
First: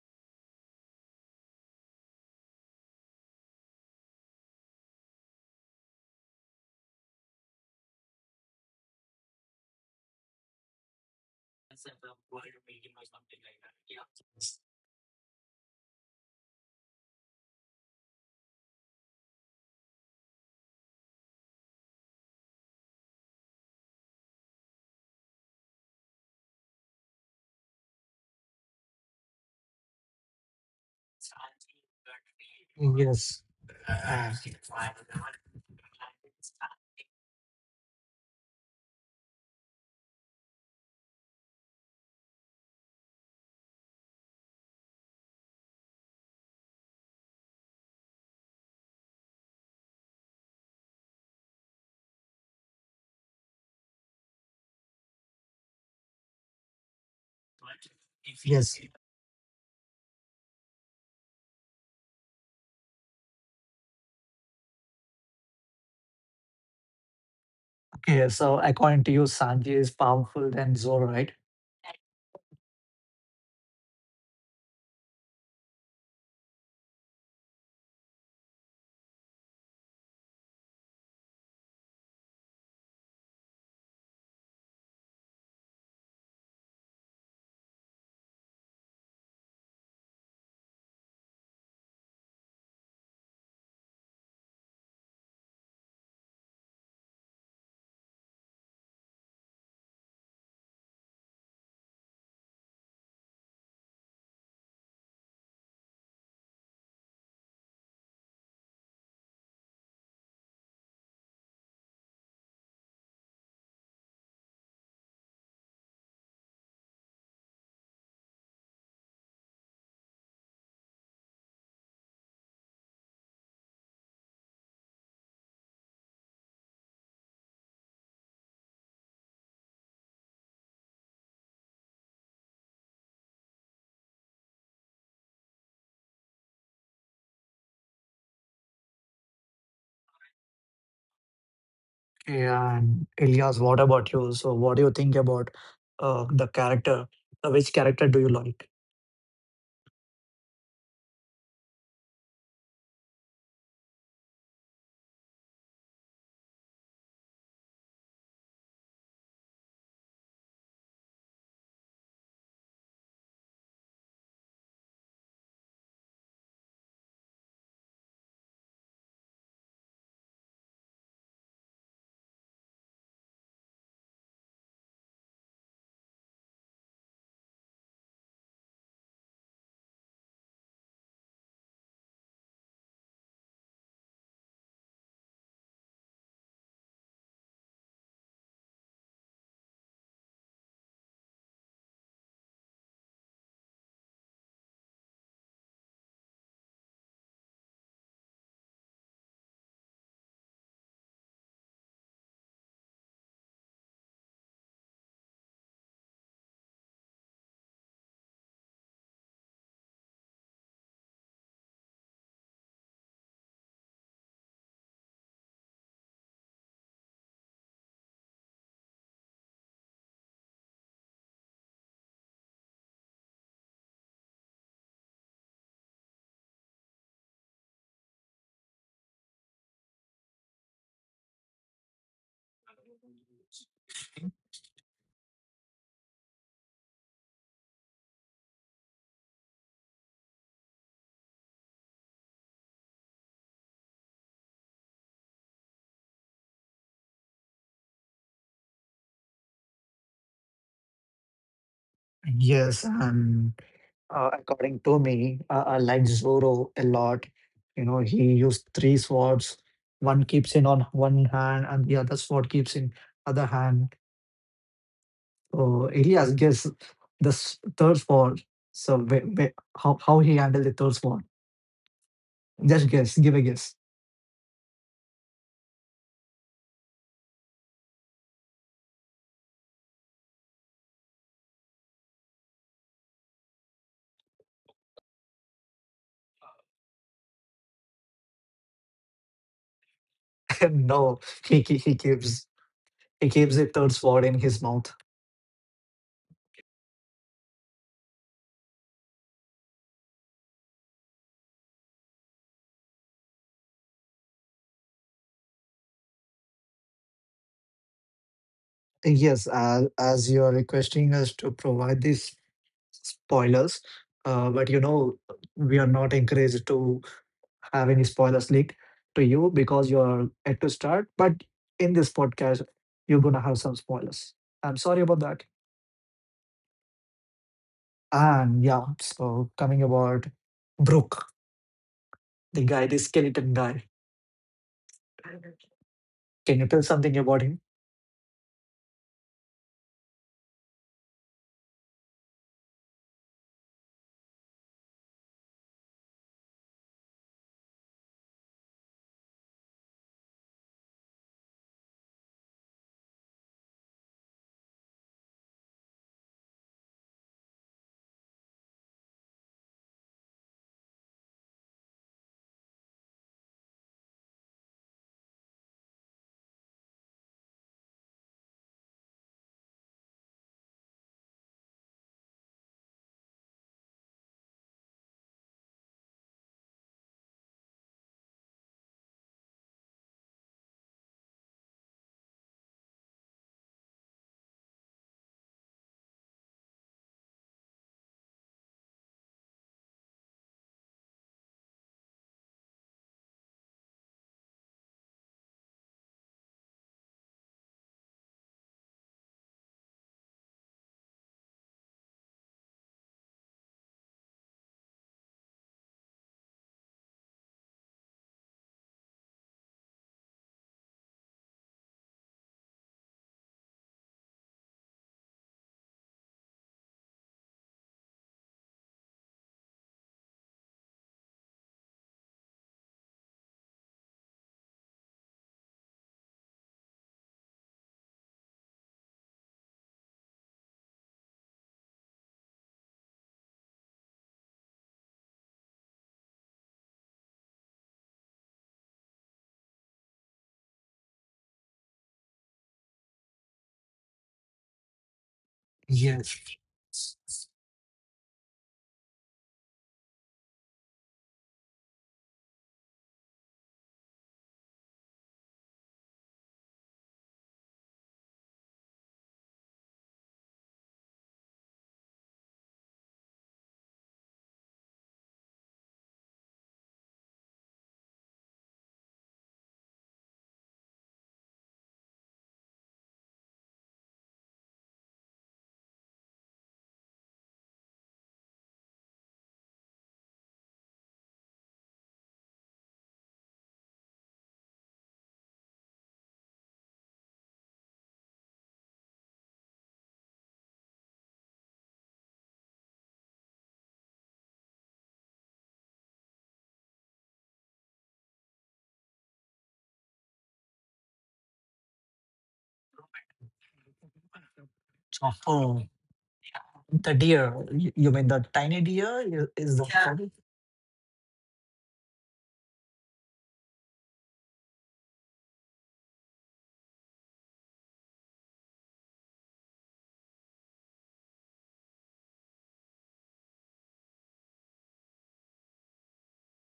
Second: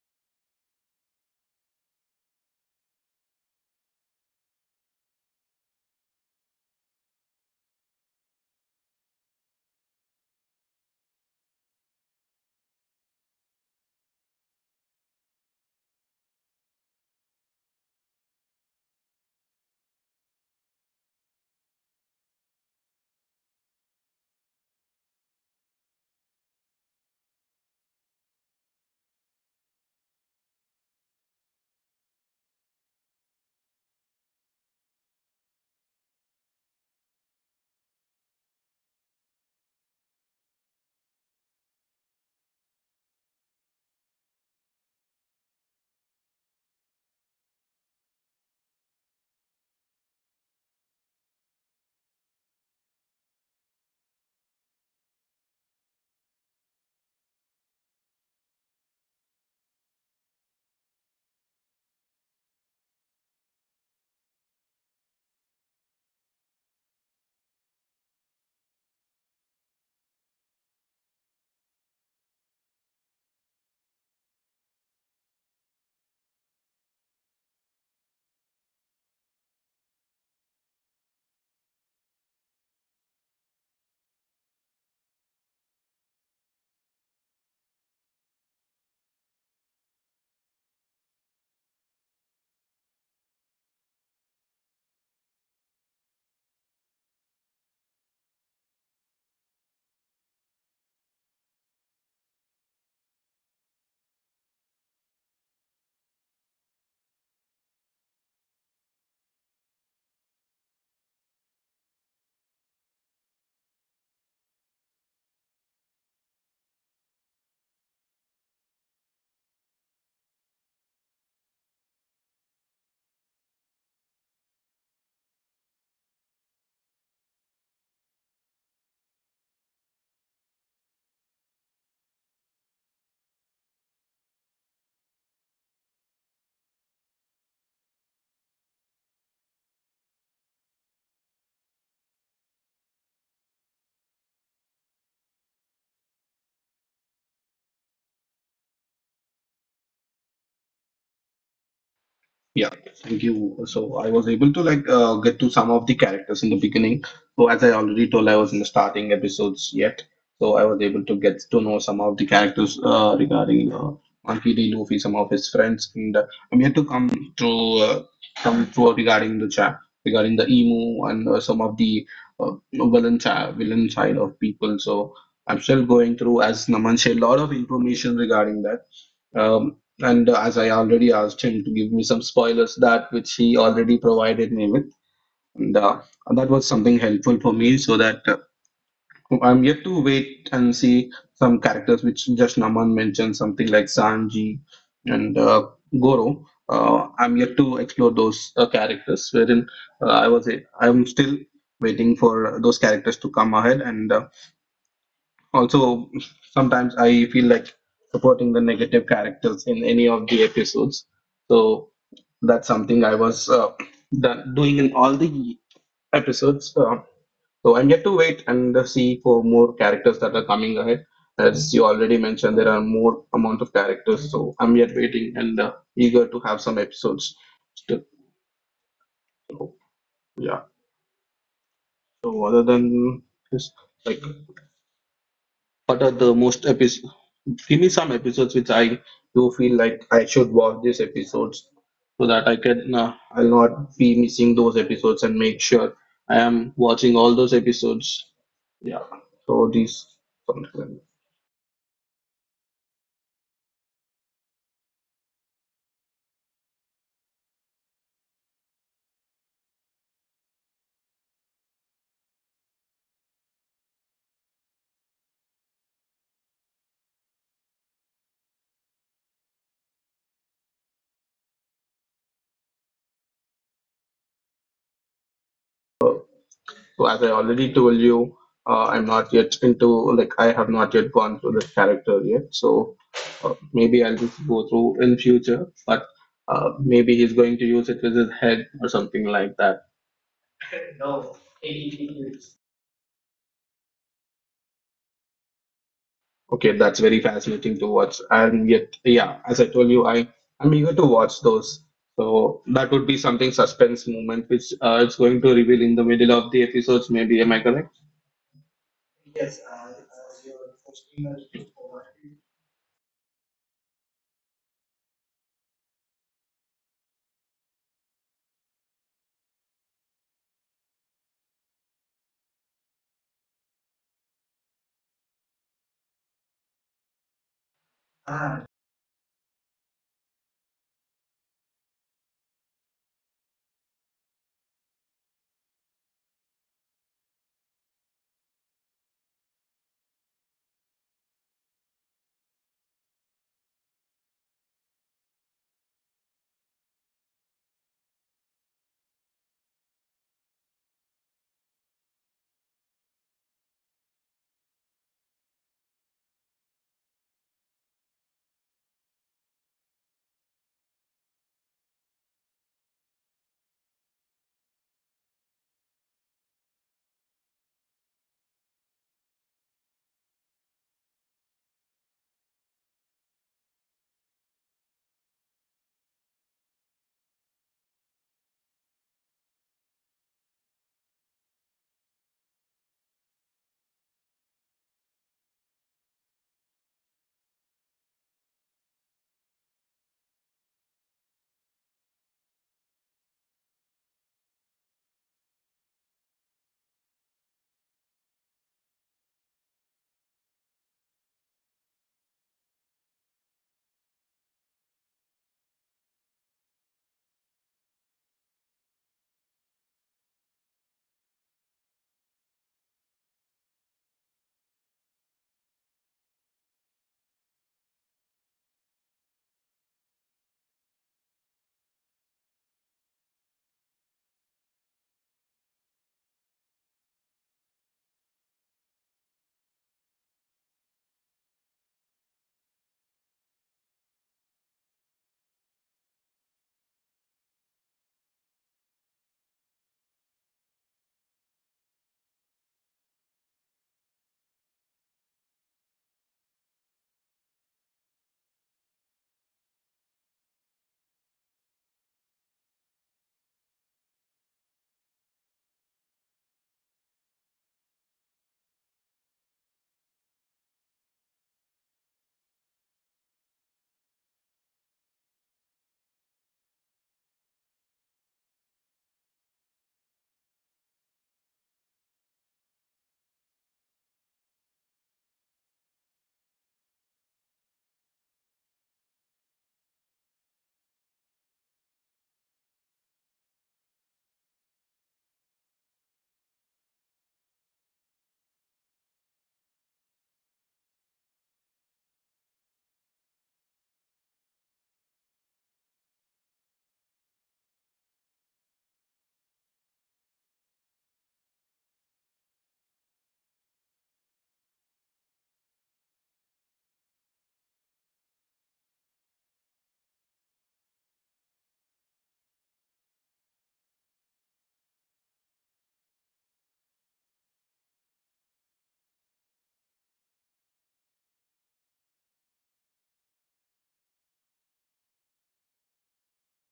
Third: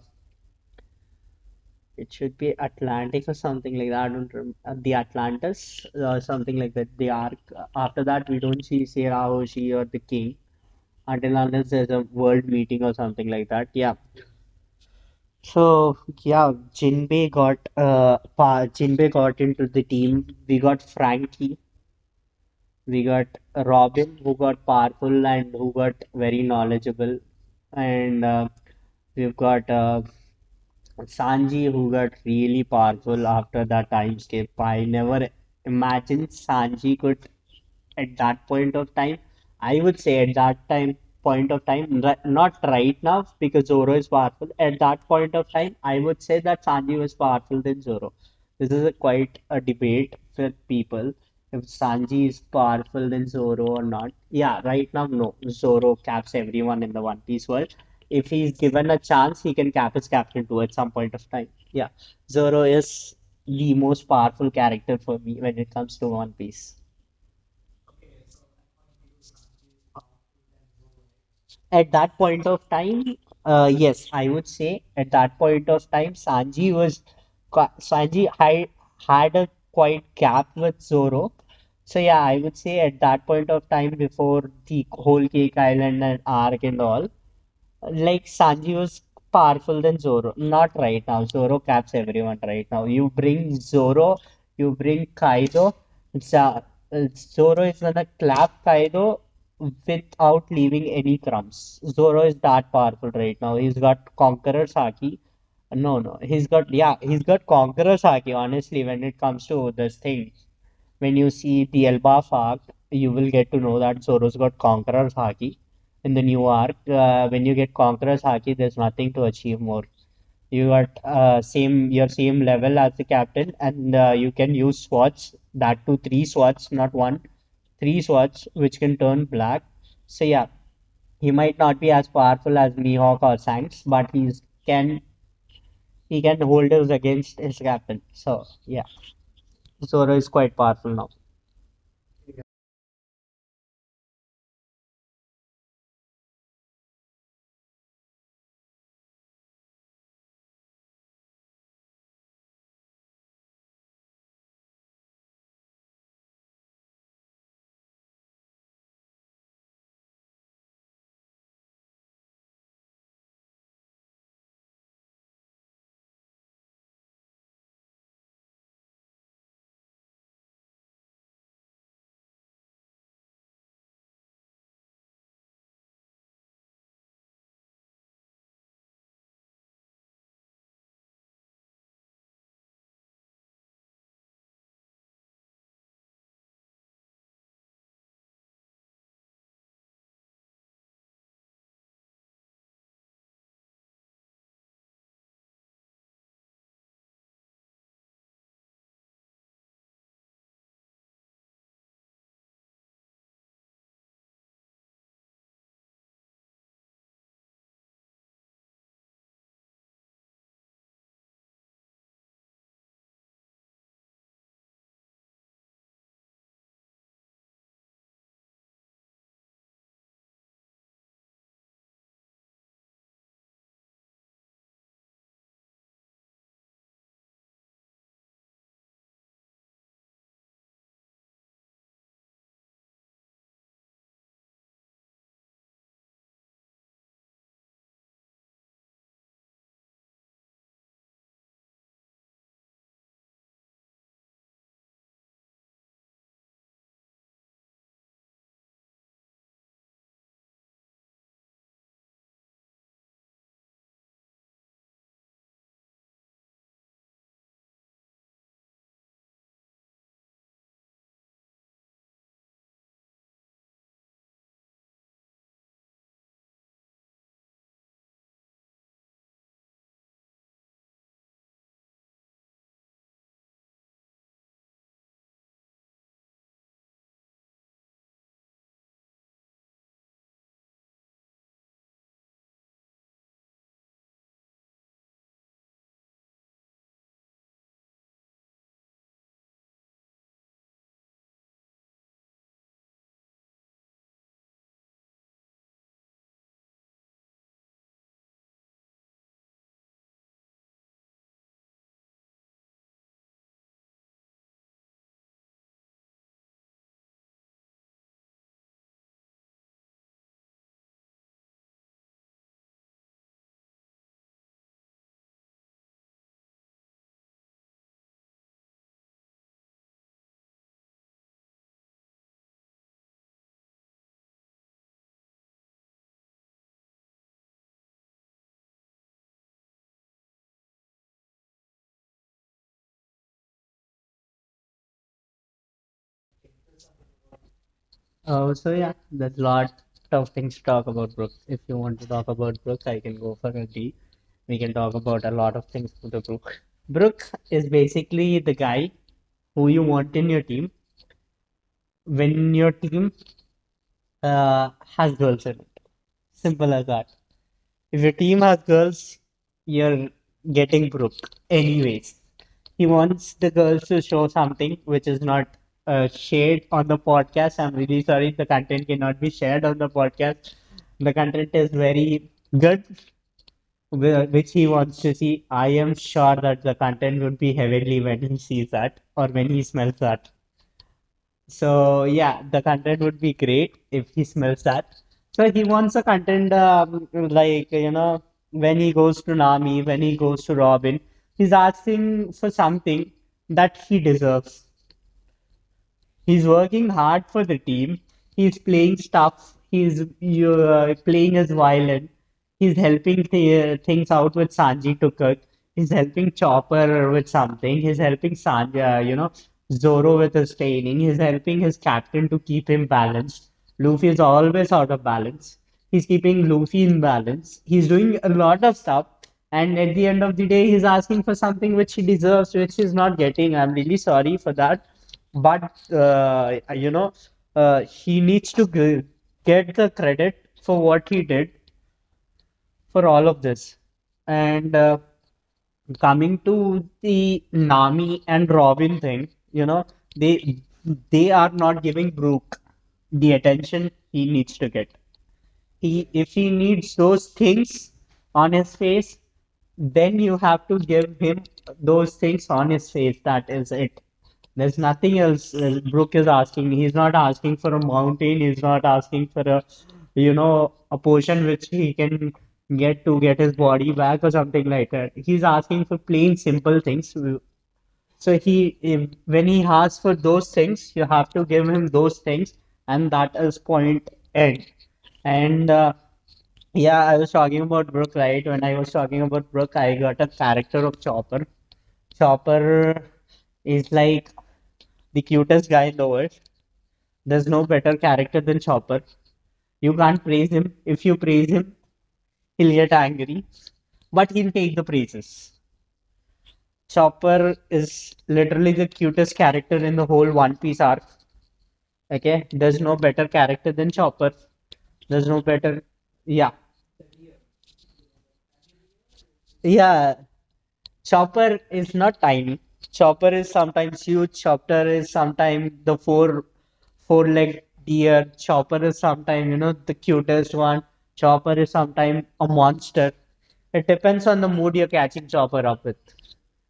it should be Atlantic or something like that. I don't remember the Atlantis or something like that. The arc after that we don't see Sarah Hoshi or the King until unless there's a world meeting or something like that. Yeah. So yeah, Jinbei got into the team. We got Frankie. We got Robin, who got powerful and who got very knowledgeable, and we've got Sanji, who got really powerful after that time skip. I never imagined Sanji could at that point of time. I would say at that time point of time, not right now because Zoro is powerful. At that point of time, I would say that Sanji was powerful than Zoro. This is a quite a debate with people if Sanji is powerful than Zoro or not. Yeah, right now no. Zoro caps everyone in the One Piece world. If he's given a chance, he can cap his captain too at some point of time. Yeah, Zoro is the most powerful character for me when it comes to One Piece. Okay, so according to you, Sanji is powerful than Zoro, right? At that point of time, yes, I would say at that point of time, Sanji was Sanji had a quite gap with Zoro. So yeah, I would say at that point of time, before the whole Cake Island and arc and all, like Sanji was powerful than Zoro. Not right now. Zoro caps everyone right now. You bring Zoro, you bring Kaido. Za- Zoro is gonna clap Kaido without leaving any crumbs. Zoro is that powerful right now. He's got Conqueror's Haki. No, no, he's got yeah, he's got Conqueror's Haki. Honestly, when it comes to this thing. When you see the Elba arc, you will get to know that Soros got Conqueror's Haki. In the new arc, when you get Conqueror's Haki, there's nothing to achieve more. You are same your same level as the captain, and you can use swords. That too, three swords, not one. Three swords, which can turn black. So yeah, he might not be as powerful as Mihawk or Shanks, but he's can he can hold us against his captain. So yeah, Zoro is quite powerful now. Okay, and Elias, what about you? So, what do you think about the character? Which character do you like? Yeah, thank you. So I was able to, like, get to some of the characters in the beginning. So, as I already told, I was in the starting episodes yet. So I was able to get to know some of the characters, regarding Monkey D. Luffy, some of his friends, and I'm yet to come to uh, come to regarding the chat, regarding the Emu, and some of the villain, child villain side of people. So I'm still going through, as Naman shared a lot of information regarding that. And as I already asked him to give me some spoilers, that which he already provided me with, and that was something helpful for me. So that, I'm yet to wait and see some characters which just Naman mentioned, something like Sanji and Goro. I'm yet to explore those characters, wherein I'm still waiting for those characters to come ahead, and also, sometimes I feel like supporting the negative characters in any of the episodes. So, that's something I was doing in all the episodes. So I'm yet to wait and see for more characters that are coming ahead. As you already mentioned, there are more amount of characters, so I'm yet waiting, and eager to have some episodes. Still, so, yeah. So, other than this, like, what are the most epic? Finish some episodes which I do feel like I should watch these episodes, so that I'll not be missing those episodes and make sure I am watching all those episodes. Yeah. So these, like, Yes, and according to me, I like Zoro a lot. You know, he used three swords. One keeps in on one hand, and the other sword keeps in other hand. So Elias gives the third sword. So how he handled the third sword? Just guess. Give a guess. so, so as I already told you, I'm not yet into, like, I have not yet gone through this character yet. So maybe I'll just go through in future, but maybe he's going to use it with his head or something like that. No, he ke- he keeps he keeps the third sword in his mouth. Okay, that's very fascinating to watch. And yet, yeah, as I told you, I'm eager to watch those. So that would be something suspense moment, which it's going to reveal in the middle of the episodes. Maybe am I correct? Yes, as you are requesting us to provide these spoilers, but you know we are not encouraged to have any spoilers leaked to you because you're yet to start. But in this podcast, you're gonna have some spoilers. I'm sorry about that. And yeah, so coming about Brooke, the guy, the skeleton guy. Can you tell something about him? Oh, so yeah, there's a lot of things to talk about Brooks. If you want to talk about Brooks, I can go for a tea. We can talk about a lot of things with the Brooks. Brooks is basically the guy who you want in your team when your team uh, has girls in it. Simple as that. If your team has girls, you're getting broke anyways. He wants the girls to show something which is not shared on the podcast. I'm really sorry, the content cannot be shared on the podcast. The content is very good, which he wants to see. I am sure that the content would be heavenly when he sees that or when he smells that. So yeah, the content would be great if he smells that. So he wants a content when he goes to Nami, when he goes to Robin, he's asking for something that he deserves. He's working hard for the team. He's playing stuff. He's you playing his violin. He's helping th things out with Sanji to cook. He's helping Chopper with something. He's helping Sanji, Zoro with his training is helping his captain to keep him balanced. Luffy is always out of balance. He's keeping Luffy in balance. He's doing a lot of stuff. And at the end of the day, he's asking for something which he deserves, which he's not getting. I'm really sorry for that. But, uh, you know, he needs to get the credit for what he did for all of this. And coming to the Nami and Robin thing, you know, they they are not giving Brook the attention he needs to get. He, if Yes. he needs those things on his face, then you have to give him those things on his face. That is it. There's nothing else Brooke is asking. He's not asking for a mountain. He's not asking for a, you know, a potion which he can get to get his body back or something like that. He's asking for plain, simple things so he, if, when he asks for those things, you have to give him those things, and that is point end. And yeah, I was talking about Brook, right? When I was talking about Brook, I got a character of Chopper. Chopper is like the cutest guy in the world. There's no better character than Chopper. You can't praise him. If you praise him, he'll get angry, but he'll take the praises. Chopper is literally the cutest character in the whole One Piece arc. Okay, there's no better character than Chopper. There's no Oh, better. Yeah. the deer. You mean the tiny deer? Is that yeah, Yeah. correct? Chopper is not tiny. Chopper is sometimes huge. Chopper is sometimes the four legged deer. Chopper is sometimes, you know, the cutest one. Chopper is sometimes a monster. It depends on the mood you're catching Chopper up with.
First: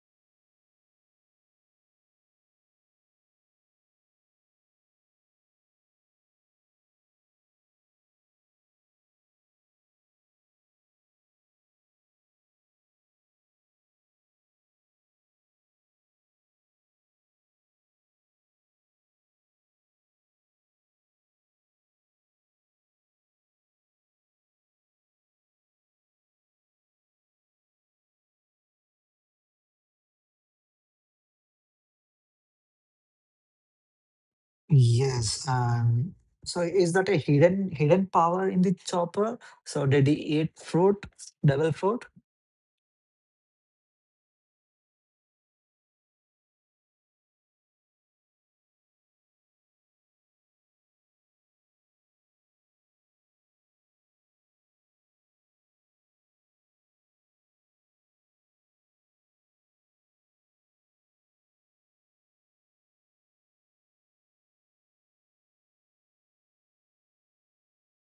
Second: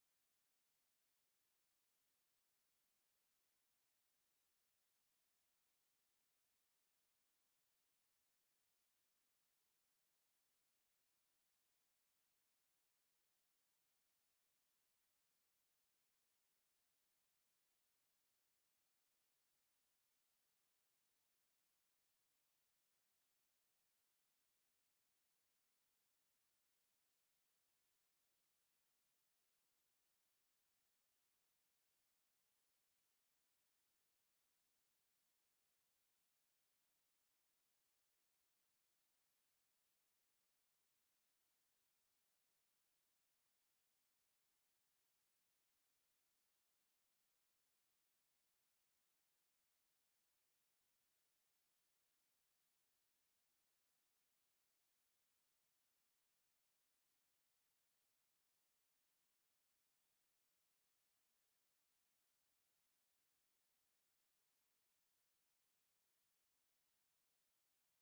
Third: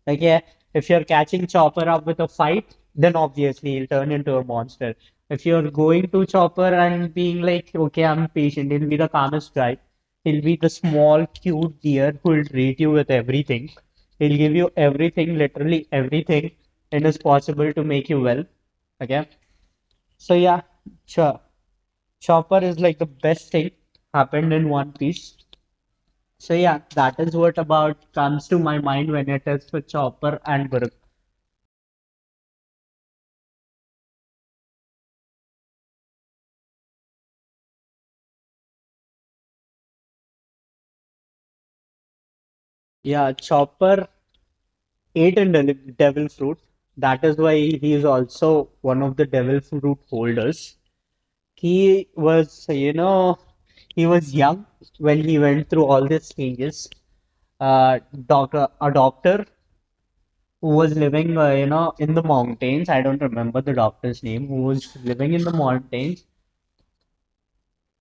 Like, yeah, if you're catching Chopper up with a fight, then obviously he'll turn into a monster. If you're going to Chopper and being like, okay, I'm patient, he'll be the calmest guy. He'll be the small, cute deer who'll treat you with everything. He'll give you everything, literally everything, and is possible to make you well. Okay. So yeah, sure. Chopper is like the best thing happened in One Piece. So yeah, that is what about comes to my mind when it is for Chopper and Brook. Yes. So is that a hidden power in the chopper? So did he eat fruit, devil fruit? Yeah, Chopper ate a devil fruit. That is why he is also one of the devil fruit holders. He was, you know, he was young when he went through all these changes. Uh, a doctor who was living, in the mountains. I don't remember the doctor's name, who was living in the mountains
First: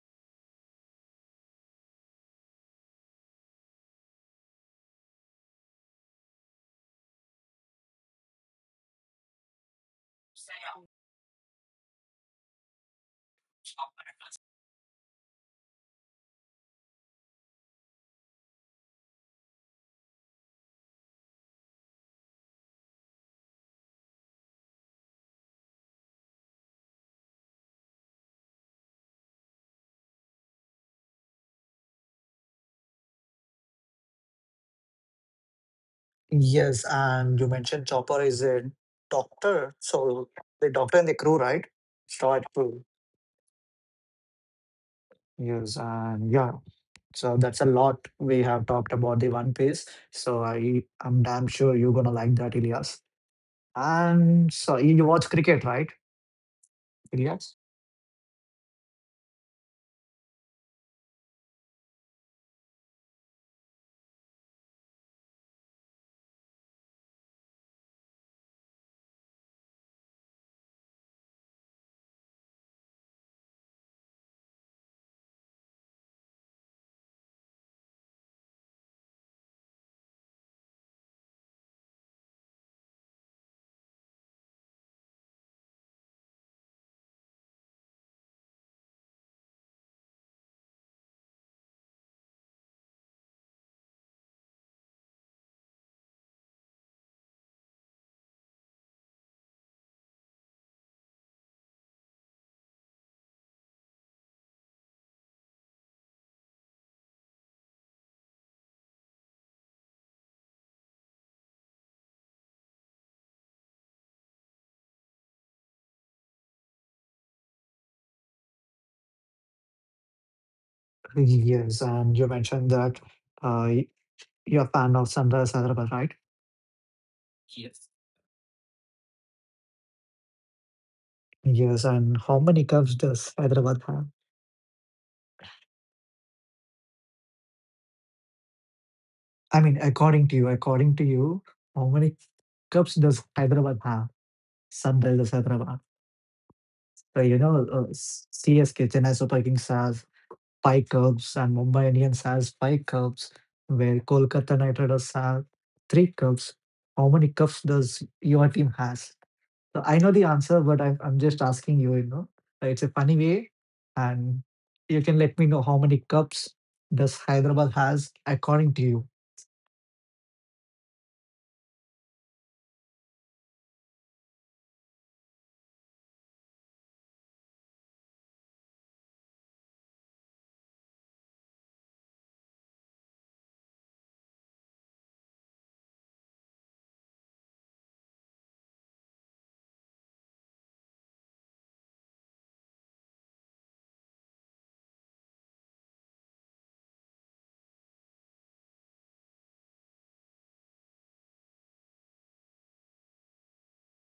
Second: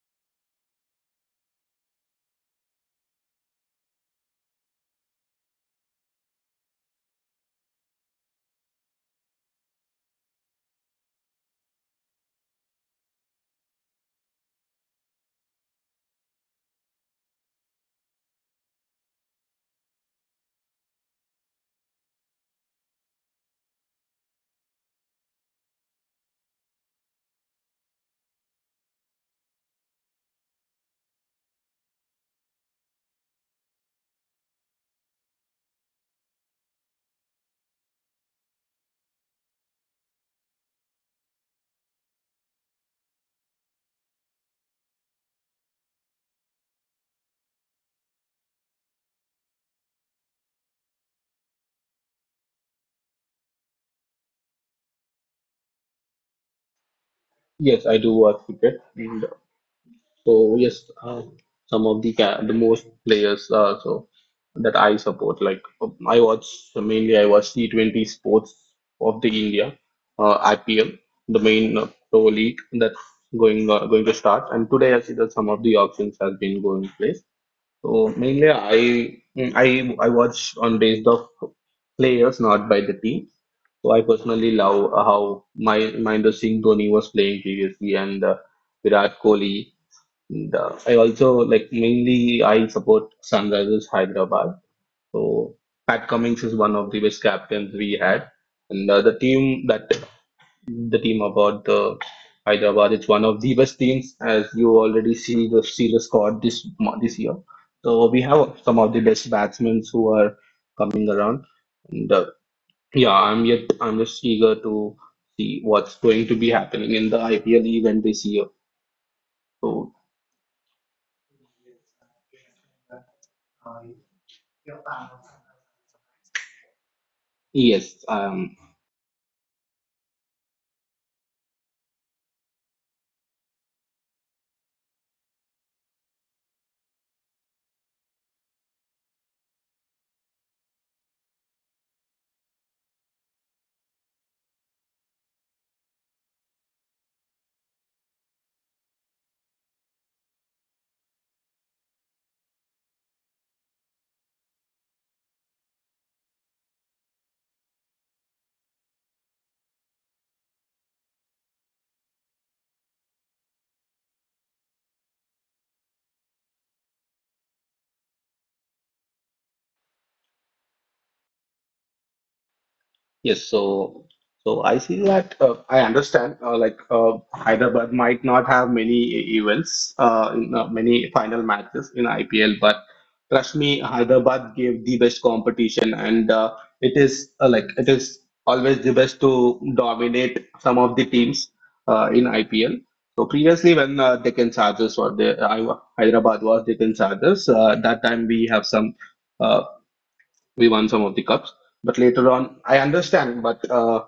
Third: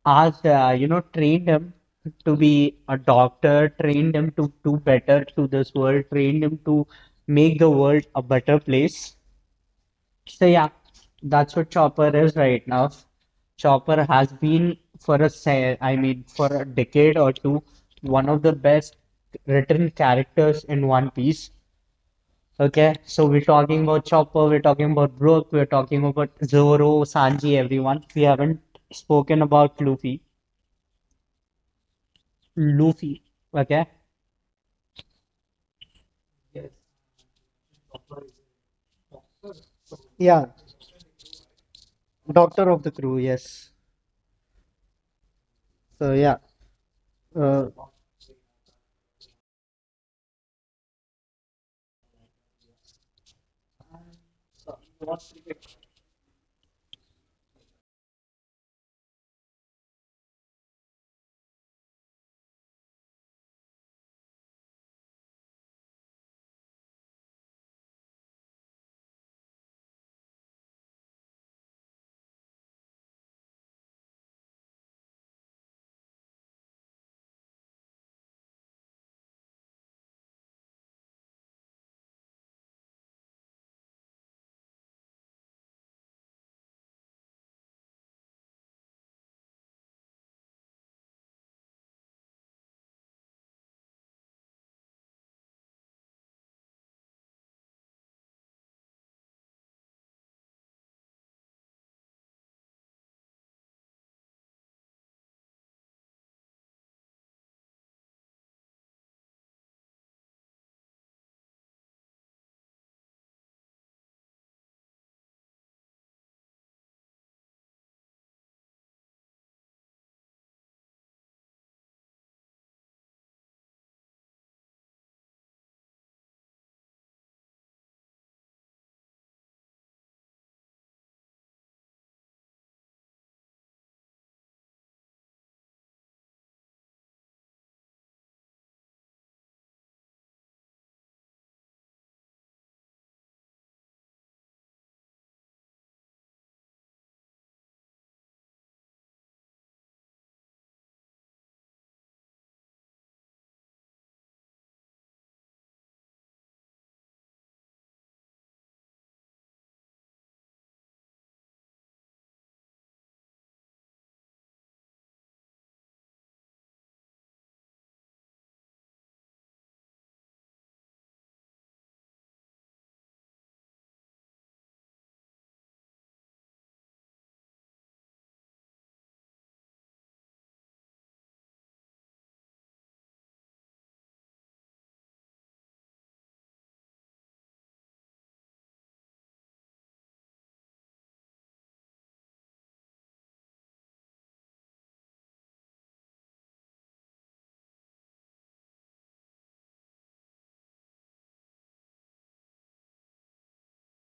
as trained him to be a doctor, trained him to do better to this world, trained him to make the world a better place. So yeah, that's what Chopper is right now. Chopper has been for I mean for a decade or two, one of the best written characters in One Piece. Okay, so we're talking about Chopper, we're talking about Brook, we're talking about Zoro, Sanji, everyone. We haven't spoken about Luffy. Luffy. Okay. Yes, and you mentioned Chopper is a doctor, so Yeah, the doctor and the crew, right? Star Doctor of crew. the Crew, yes. Yes, So and yeah, yeah. So that's a uh, lot we have talked about the One Piece. So I'm damn sure you're gonna like that, Ilyas. And so you watch cricket, right, Ilyas? Yes, I do watch cricket, and so yes, some of the most players. So that I support. Like, I watch T20 sports of the India, IPL, the main pro league that's going to start. And today I see that some of the auctions has been going place. So mainly I mm, I watch on based of players, not by the team. So I personally love, how my Mahendra Singh Dhoni was playing previously, and Virat Kohli. And I also like mainly I support Sunrisers Hyderabad. So Pat Cummings is one of the best captains we had, and the team about the Hyderabad, it's one of the best teams, as you already see the squad this year. So we have some of the best batsmen who are coming around, and yeah, I'm just eager to see what's going to be happening in the IPL event this year. So Yes, and you mentioned that uh, y- you're a fan of Sunrise Hyderabad, right? yes. Yes, and how many cups does Hyderabad have? I mean, according to you, how many cups does Hyderabad have? Sunrisers Hyderabad. So, you know, S CSK, Chennai Super Kings has 5 cups and Mumbai Indians has 5 cups, where Kolkata Knight Riders have 3 cups. How many cups does your team has? So I know the answer, but I'm just asking you, you know. It's a funny way, and you can let me know how many cups does Hyderabad has according to you. Yes, so I see that, I understand, like, Hyderabad might not have many events, in, many final matches in IPL, but trust me, Hyderabad gave the best competition, and it is, like, it is always the best to dominate some of the teams, in IPL. So previously, when Deccan Chargers were there, I, Hyderabad was Deccan Chargers. That time, we have some. Uh, we won some of the cups, but later on, I understand. But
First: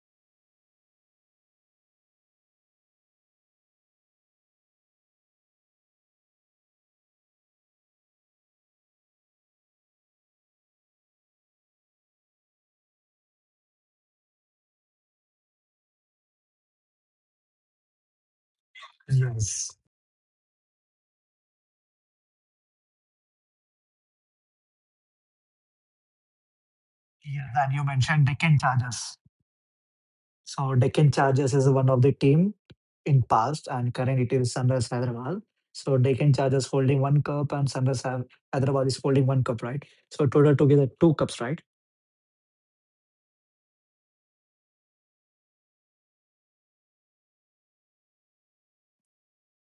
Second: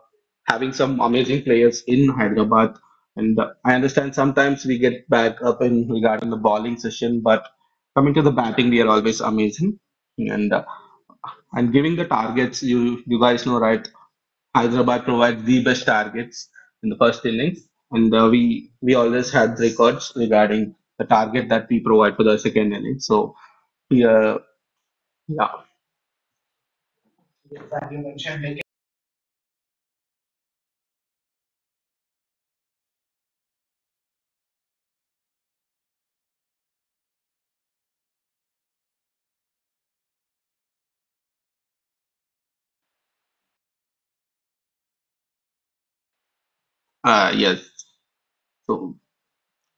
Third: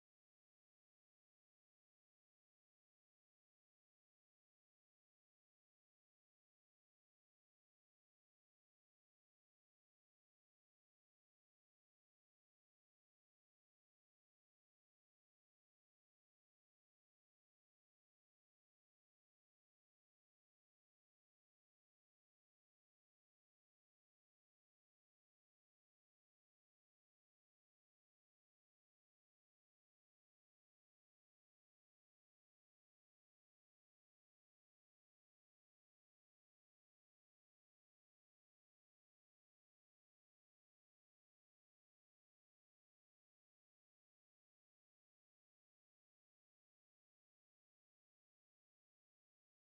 having some amazing players in Hyderabad, and I understand, sometimes we get back up in regarding the bowling session, but coming to the batting, we are always amazing. And uh, and giving the targets, you guys know, right? Hyderabad provides the best targets in the first innings, and we always had Yes. records regarding the target that we provide for the second innings. So yeah, yeah, Yes, and you mentioned Deccan Chargers. So Deccan Chargers is one of the team in past and current it is Sunrise Hyderabad. So Deccan Chargers holding one cup and Sunrise Hyderabad is holding one cup, right? So total together two cups, right? Yes. So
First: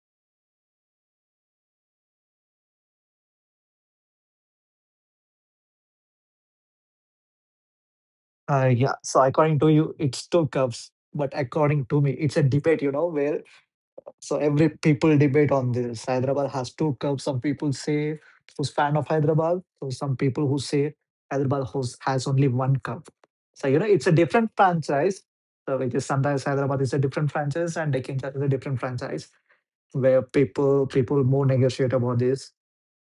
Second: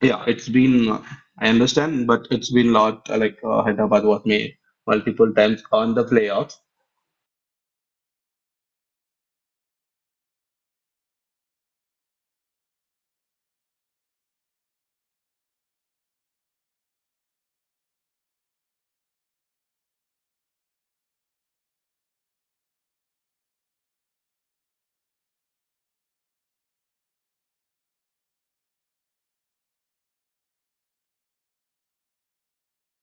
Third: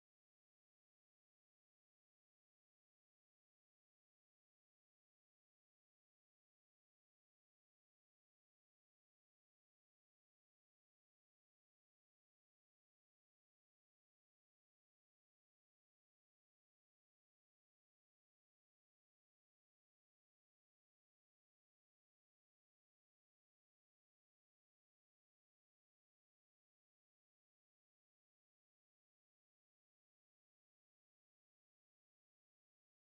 yeah, it's been, I understand, but it's been lot, like, Hyderabad was made multiple times on the playoffs. Yeah. So according to you, it's two cups, but according to me, it's a debate, you know, where so every people debate on this. Hyderabad has two cups. Some people say who's fan of Hyderabad, so some people who say Hyderabad has only one cup. So you know it's a different franchise. So which is sometimes Hyderabad is a different franchise and Deccan Charge is a different franchise where people more negotiate about this.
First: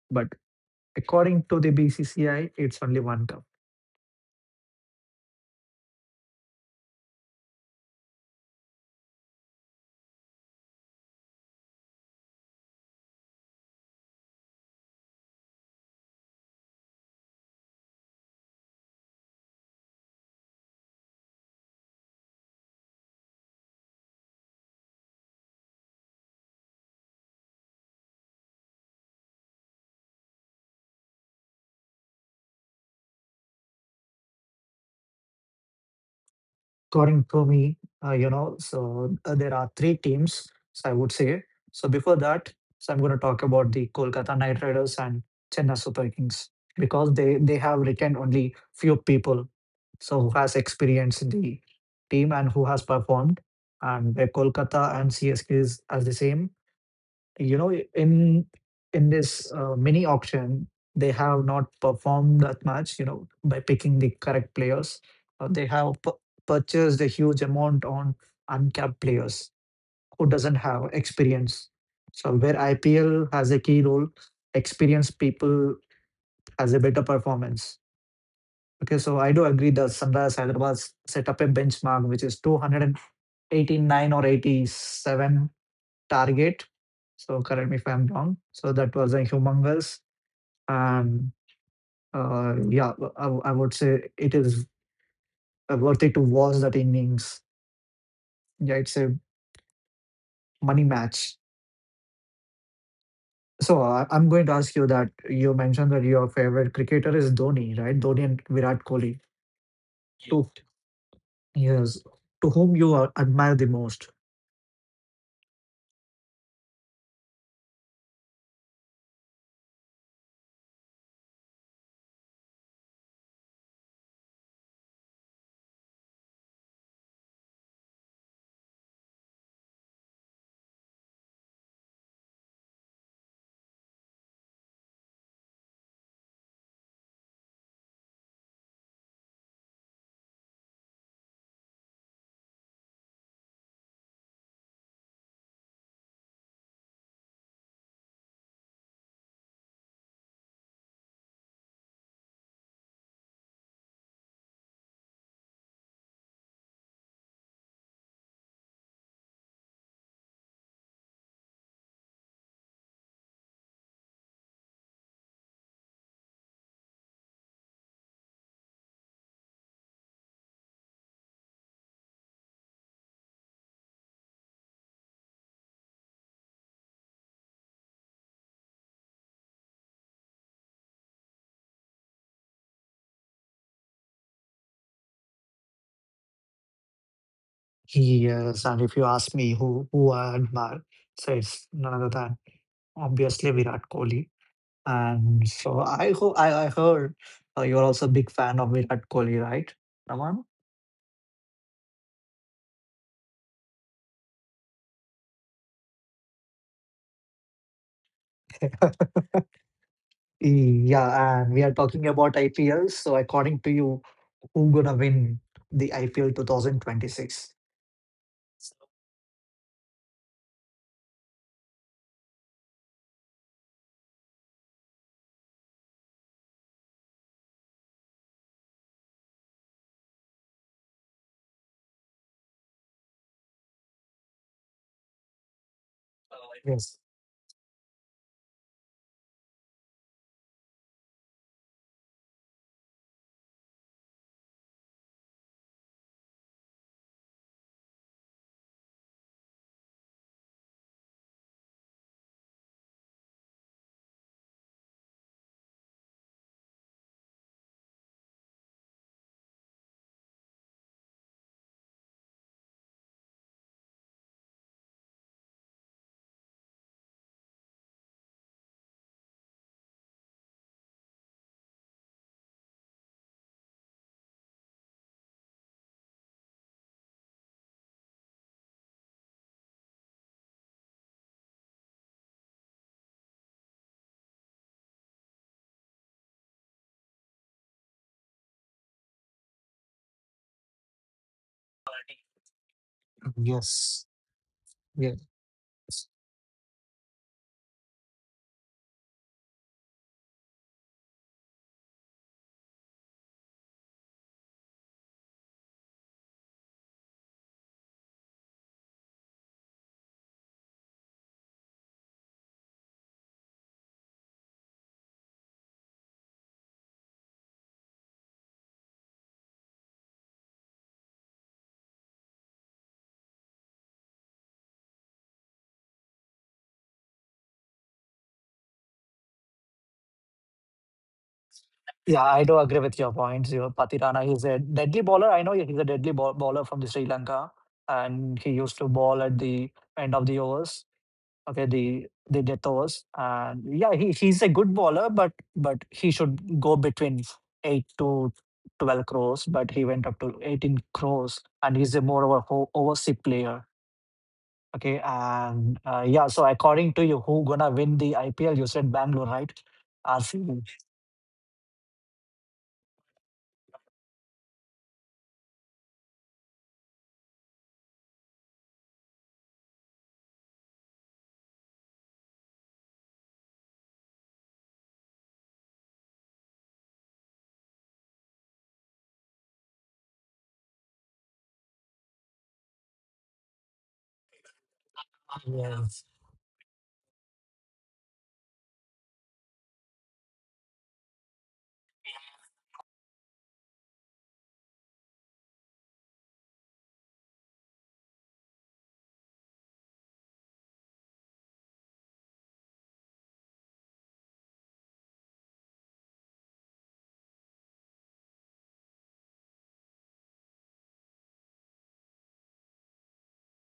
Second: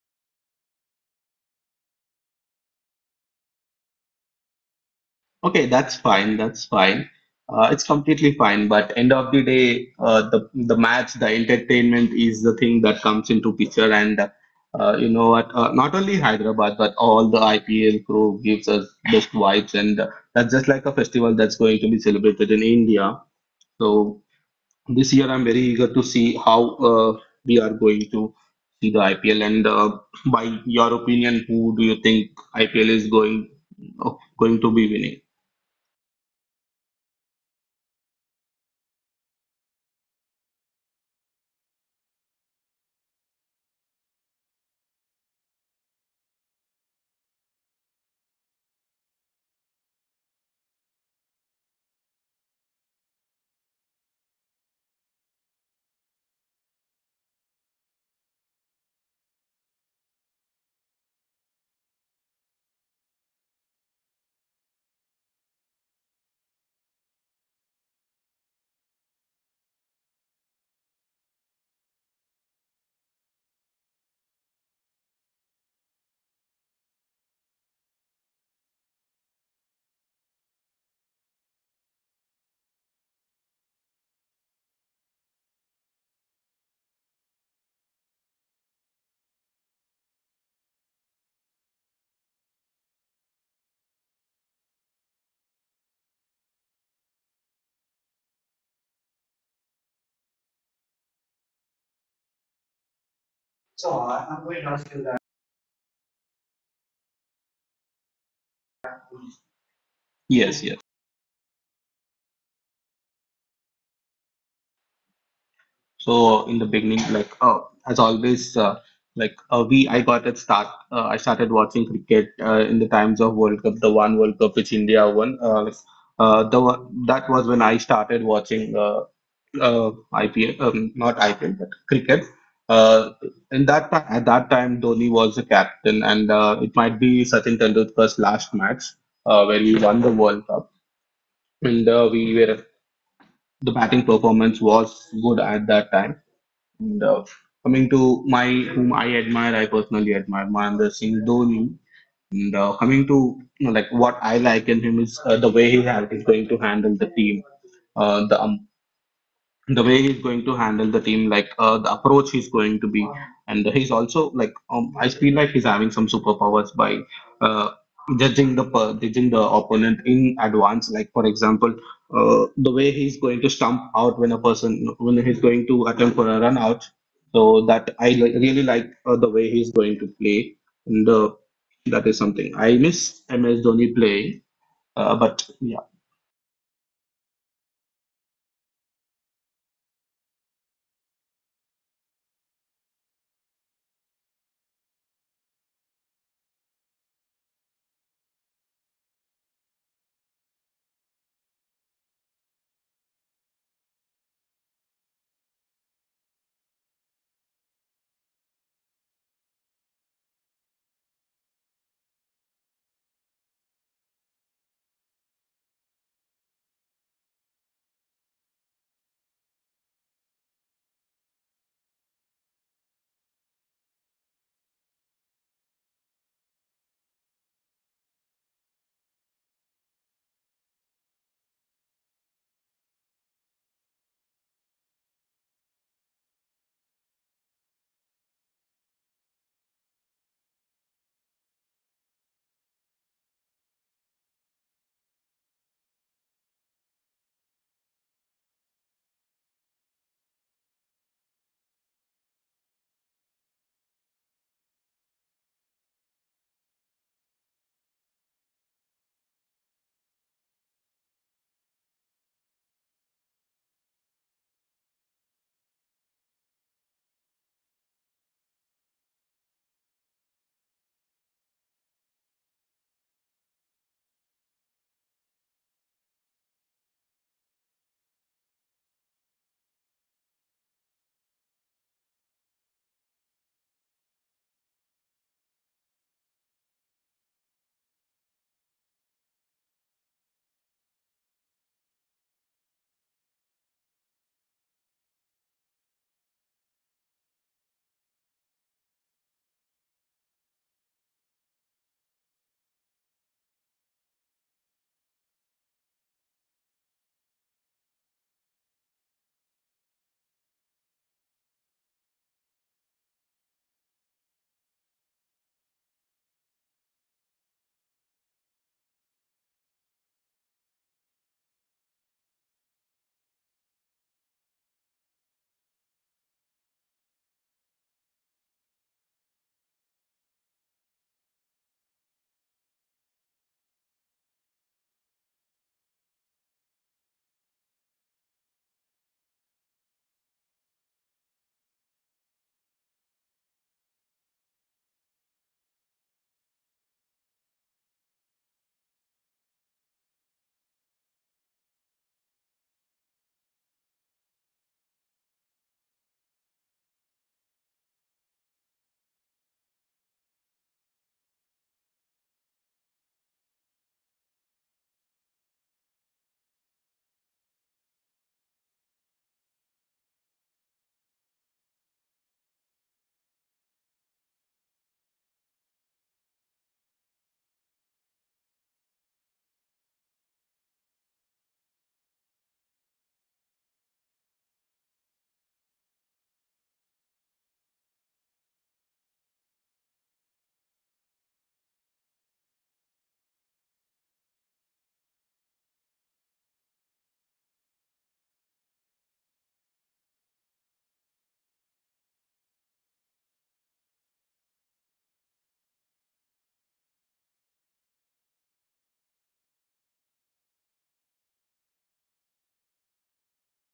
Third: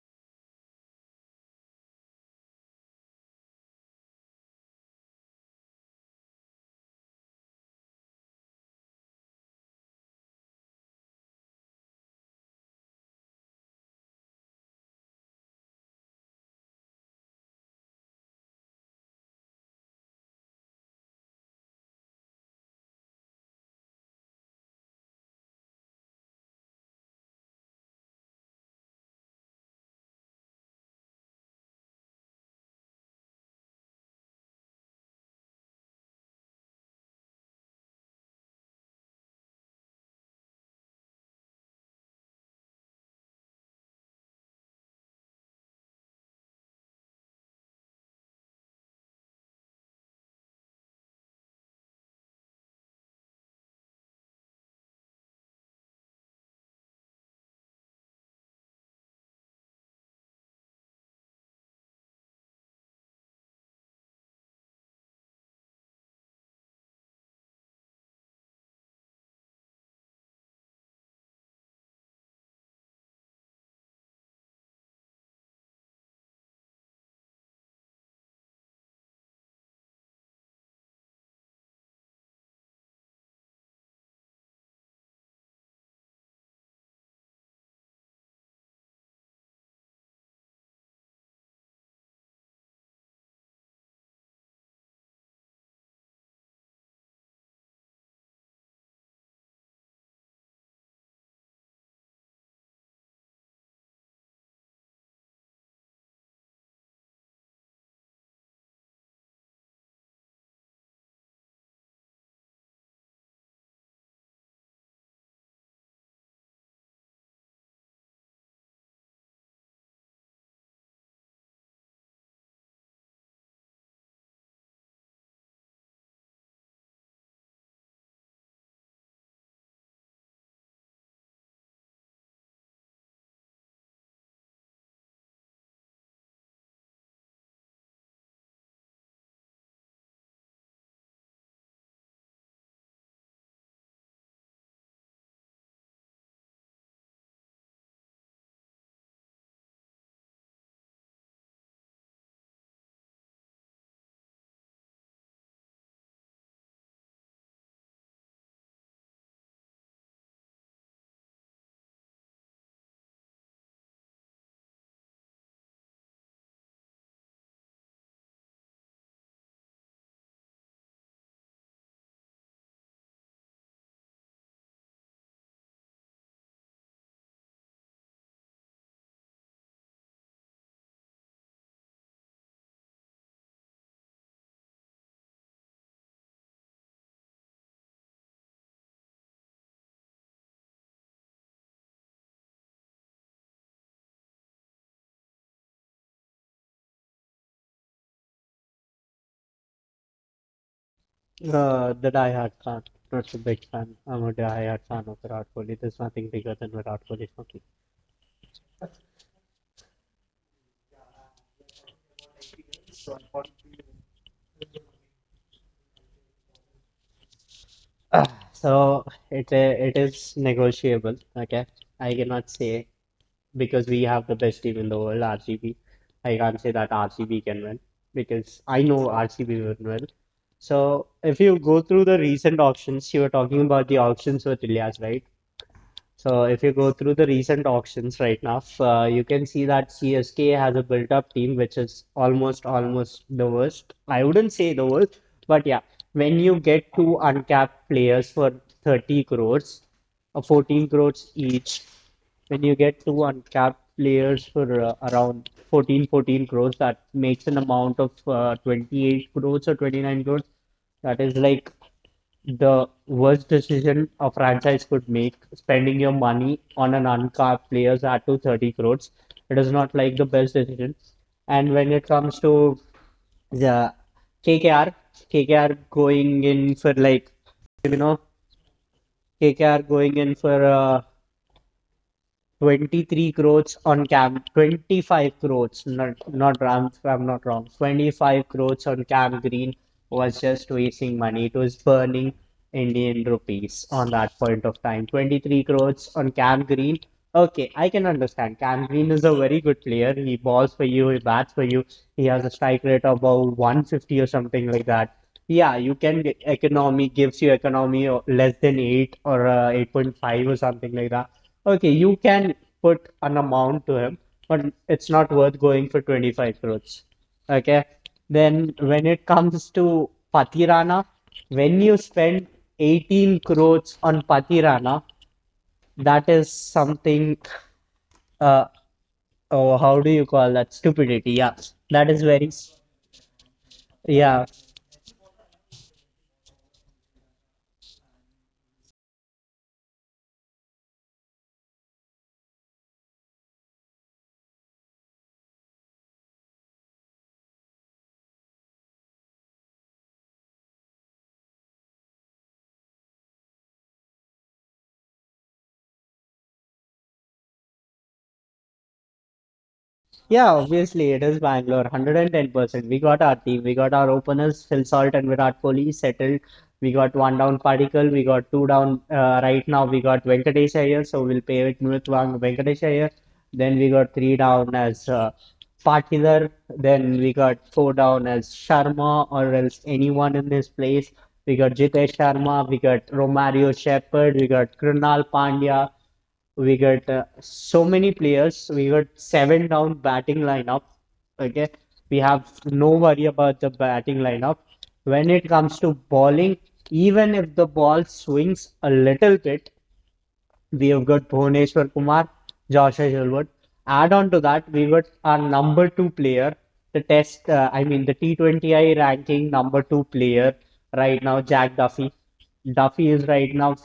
But according to the BCCI, it's only 1 cup. Okay, that's fine, that's fine. It's completely fine, but end of the day, the match, the entertainment is the thing that comes into picture, and you know what? Not only Hyderabad, but all the IPL crew gives us best vibes, and that's just like a festival that's going to be celebrated in India. So this year, I'm very eager to see how we are going to see the IPL, and by your opinion, who do you think IPL is going to be winning? According to me, you know, so there are three teams, so I would say. So before that, so I'm going to talk about the Kolkata Knight Riders and Chennai Super Kings because they have retained only few people, so who has experience in the team and who has performed, and where Kolkata and CSK is as the same you know in this mini auction they have not performed that much you know by picking the correct players. They have purchased a huge amount on uncapped players who doesn't have experience, so where IPL has a key role, experienced people has a better performance. Okay, so I do agree that Sunrise Hyderabad set up a benchmark which is 289 or 87 target, so correct me if I'm wrong. So that was a humongous and, yeah, I would say it is, worth it to watch that innings. Yeah, it's a money match. So, I'm going to ask you that you mentioned that your favorite cricketer is Dhoni, right? Dhoni and Virat Kohli, two. Yes, yes. Yes. To whom you admire the most? So in the beginning, like, as always, like, we I got at start. I started watching cricket, in the times of World Cup, the one World Cup which India won, like, that was when I started watching, IPL, Not IPL, but cricket. Uh, in that time, Dhoni was the captain, and it might be Sachin Tendulkar's last match, where we won the World Cup, and we were the batting performance was good at that time. And coming to my whom I admire, I personally admire Mahendra Singh Dhoni. And coming to, like, what I like in him is, the way is going to handle the team, uh, the um, the way he's going to handle the team, like, the approach he's going to be, and he's also like, I feel like he's having some superpowers by, uh, judging the opponent in advance. Like, for example, the way he's going to stump out when a person, when he's going to attempt for a run out. So that really like, the way he's going to play, and that is something I miss MS Dhoni playing. But yeah. Yes. And if you ask me who I admire, so it's none other than obviously Virat Kohli. And so I hope I heard you're also a big fan of Virat Kohli, right, Raman? The Die Hard fan. Not a big fan. I'm a Die Hard fan of Virat Kohli. There's nothing bigger than Virat Kohli for me. Yeah, and we are talking about IPL. So according to you, who gonna win the IPL 2026? So it is negotiable. Okay, I cannot say because we have the best team in the world, RCB. I can't say that RCB can win because I know RCB will win. So if you go through the recent auctions, you were talking about the auctions with Ilyas, right? So if you go Yes, through the recent auctions right now, you can see that CSK has a built-up team which is almost the worst. I wouldn't say the worst, but yeah, when you get two uncapped players for 30 crores, or 14 crores each, when you get two uncapped players for around fourteen crores, that makes an amount of 28 crores or 29 crores. That is like the worst decision a franchise could make, spending your money on an uncapped players at to 30 crores. It is not like the best decision. And when it comes to the KKR, KKR going in for like, you know, KKR going in for 23 crores on Cam, 25 crores, not wrong, if I'm not wrong. 25 crores on Cam Green was just wasting money. It was burning Indian rupees on yes, that point of time. yes. 23 crores on Cam Green. Okay, I can understand. Cam Green is a very good player. He balls for you, he bats for you. He has a strike rate of about 150 or something like that. Yeah, you can get economy gives you economy less than 8 or 8.5 or something like that. Okay, you can put an amount to him, but it's not worth going for 25 crores. Okay. Then when it comes to Patirana, when you spend 18 crores on Patirana, that is something, uh, oh, how do you call that? Stupidity. Yeah. That is Yeah, very, I do agree with your points. You know, Pati Rana, yeah. he's a deadly bowler. I know he's a deadly ball bowler from the Sri Lanka, and he used to bowl at the end of the overs. Okay, the Detos, and yeah, he's a good bowler, but he should go between 8 to 12 crores, but he went up to 18 crores, and he's a more of a overseas player. Okay, and yeah, so according to you, who gonna win the IPL? You said Bangalore, right? Yeah, RCB. obviously it is Bangalore, 110%. We got our team, we got our openers, Phil Salt and Virat Kohli settled. We got one down Padikkal, we got two down right now. We got Venkatesh Iyer, so we'll pay with Nurutvang Venkatesh Iyer. Then we got three down as Patilal, then we got four down as Sharma or else anyone in this place. We got Jitesh Sharma, we got Romario Shepherd, we got Krunal Pandya, Yes. we got so many players. We got seven down batting lineup. Okay, we have no worry about the batting lineup. When it comes to bowling, even if the ball swings a little bit, we have got Bhuvneshwar Kumar, Joshua Hilbert. Add on to that, we got our number two player, the test, I mean, the T20I ranking number two player right now, Jack Duffy. Duffy is right now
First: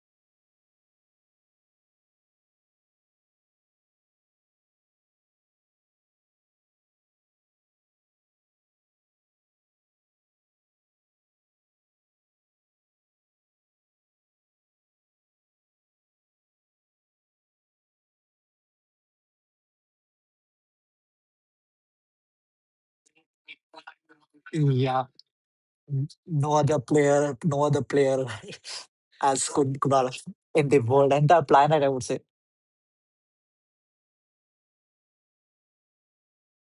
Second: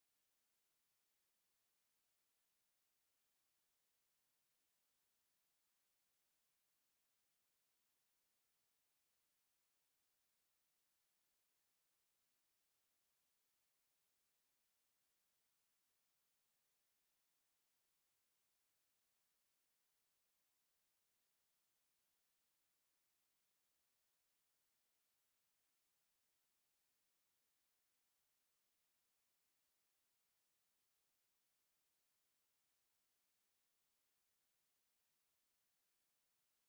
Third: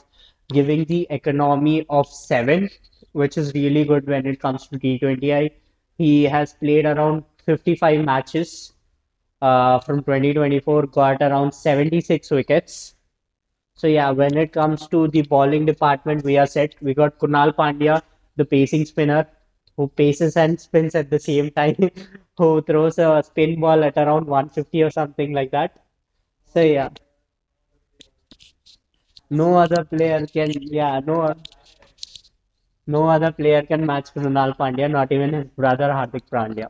giving the economy of seven, which is really good when it comes to T20I. He has played around 55 matches from 2024, got around 76 wickets so yeah, when it comes to the bowling department, we are set. We got Kunal Pandya, the pacing spinner, who paces and spins at the same time, who throws a spin ball at around 150 or Yeah. something like that. No So other yeah, player. No other player. as no other Kumar player can in the yeah, world, no entire planet, I would say. no other player can match Kunal Pandya, not even his brother Hardik Pandya.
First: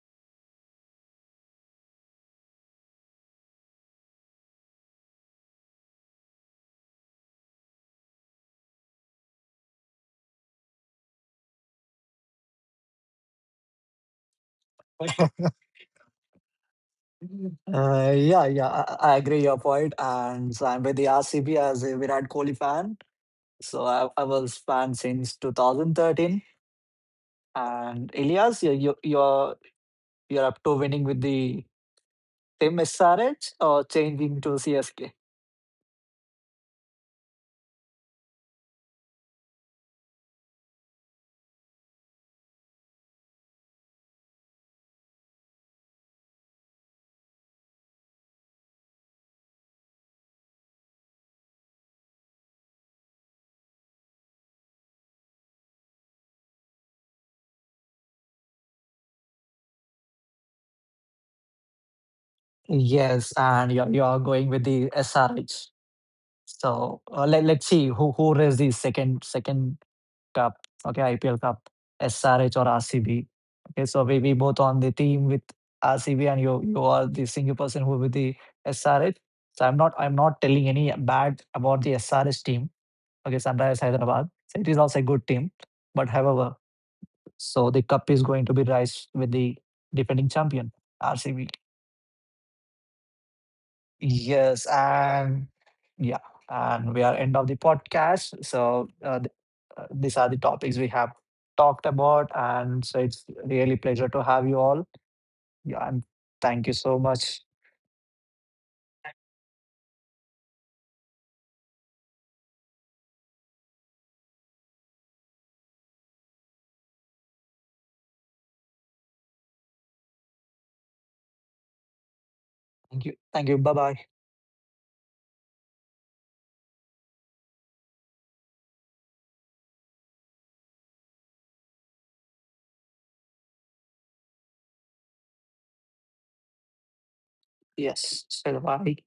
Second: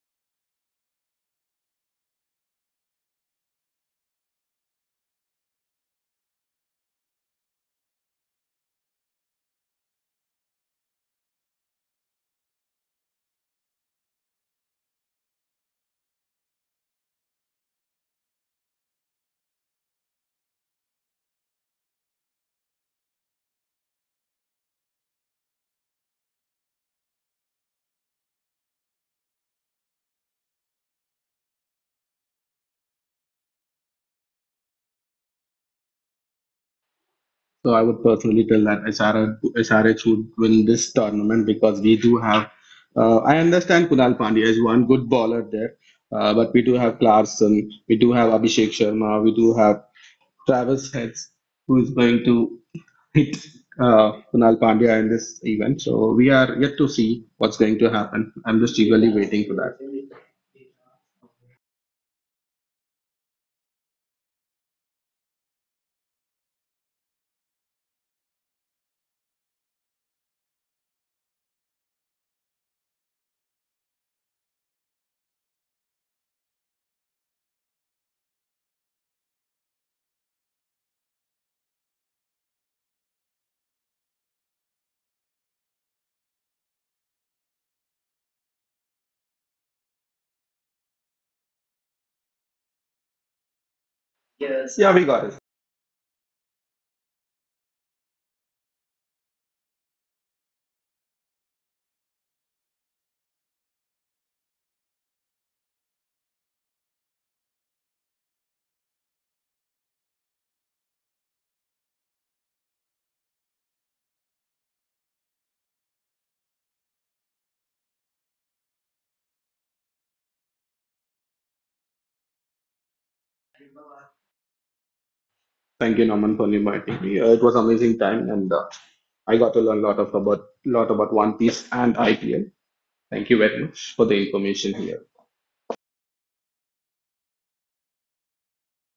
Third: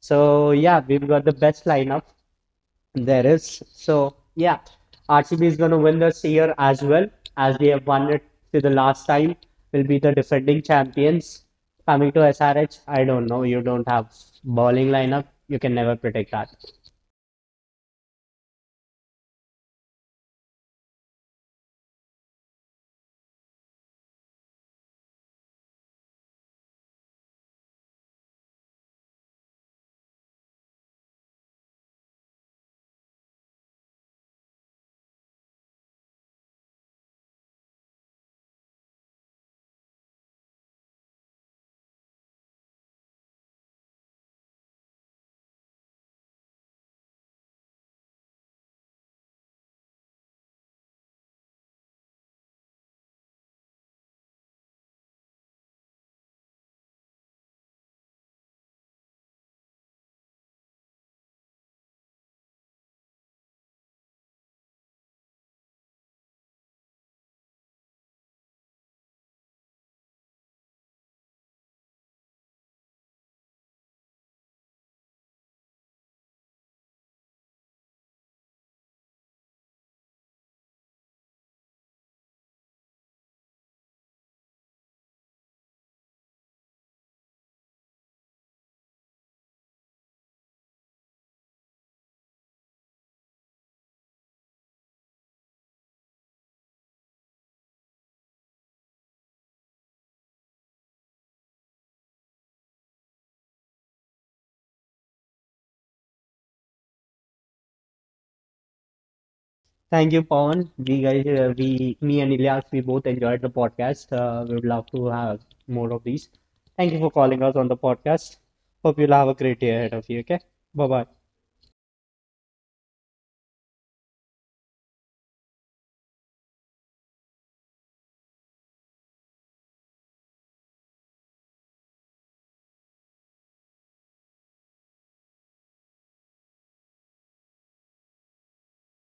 So yeah, we've got the best lineup. There is. So, yeah, RCB is going to win this year as well as they have won it to the last time. Will be the defending champions. Coming to SRH, I don't know. You don't have bowling lineup. You can never predict that. Yeah, yeah, I agree your point, and so I'm with the RCB as a Virat Kohli fan. So I was fan since 2013, and Elias, you're up to winning with the Team SRH or changing to CSK? So I would personally tell that SRH would win this tournament, because we do have. I understand Kunal Pandya is one good bowler there, but we do have Clarkson, we do have Abhishek Sharma, we do have Travis Heads, who is going to hit, Kunal Pandya in this event. So we are yet to see what's going to happen. I'm just eagerly waiting for that. Yes, and you're going with the SRH. So let's see who raised the second cup. Okay, IPL Cup, SRH or RCB. Okay, so we both on the team with RCB, and you are the single person who with the SRH. So I'm not telling any bad about the SRH team. Okay, Sunrise Hyderabad. So it is also a good team, but however, so the cup is going to be raised with the defending champion, RCB. Yes, Yes, yeah, we got and it. yeah, and we are end of the podcast. So these are the topics we have talked about, and so it's really pleasure to have you all. Yeah, and thank you so much. Thank you, Pawan. Me and Ilyas, we both enjoyed the podcast. We would love to have more of these. Thank you for calling us on the podcast. Hope you'll have a great day ahead of you. Okay, bye bye. Thank you. Thank you. Bye bye. Thank you, Norman, for inviting me. It was amazing time, and I got to learn a lot of about lot about One Piece and IPL. Thank you very much for the information here. Yes. Bye bye.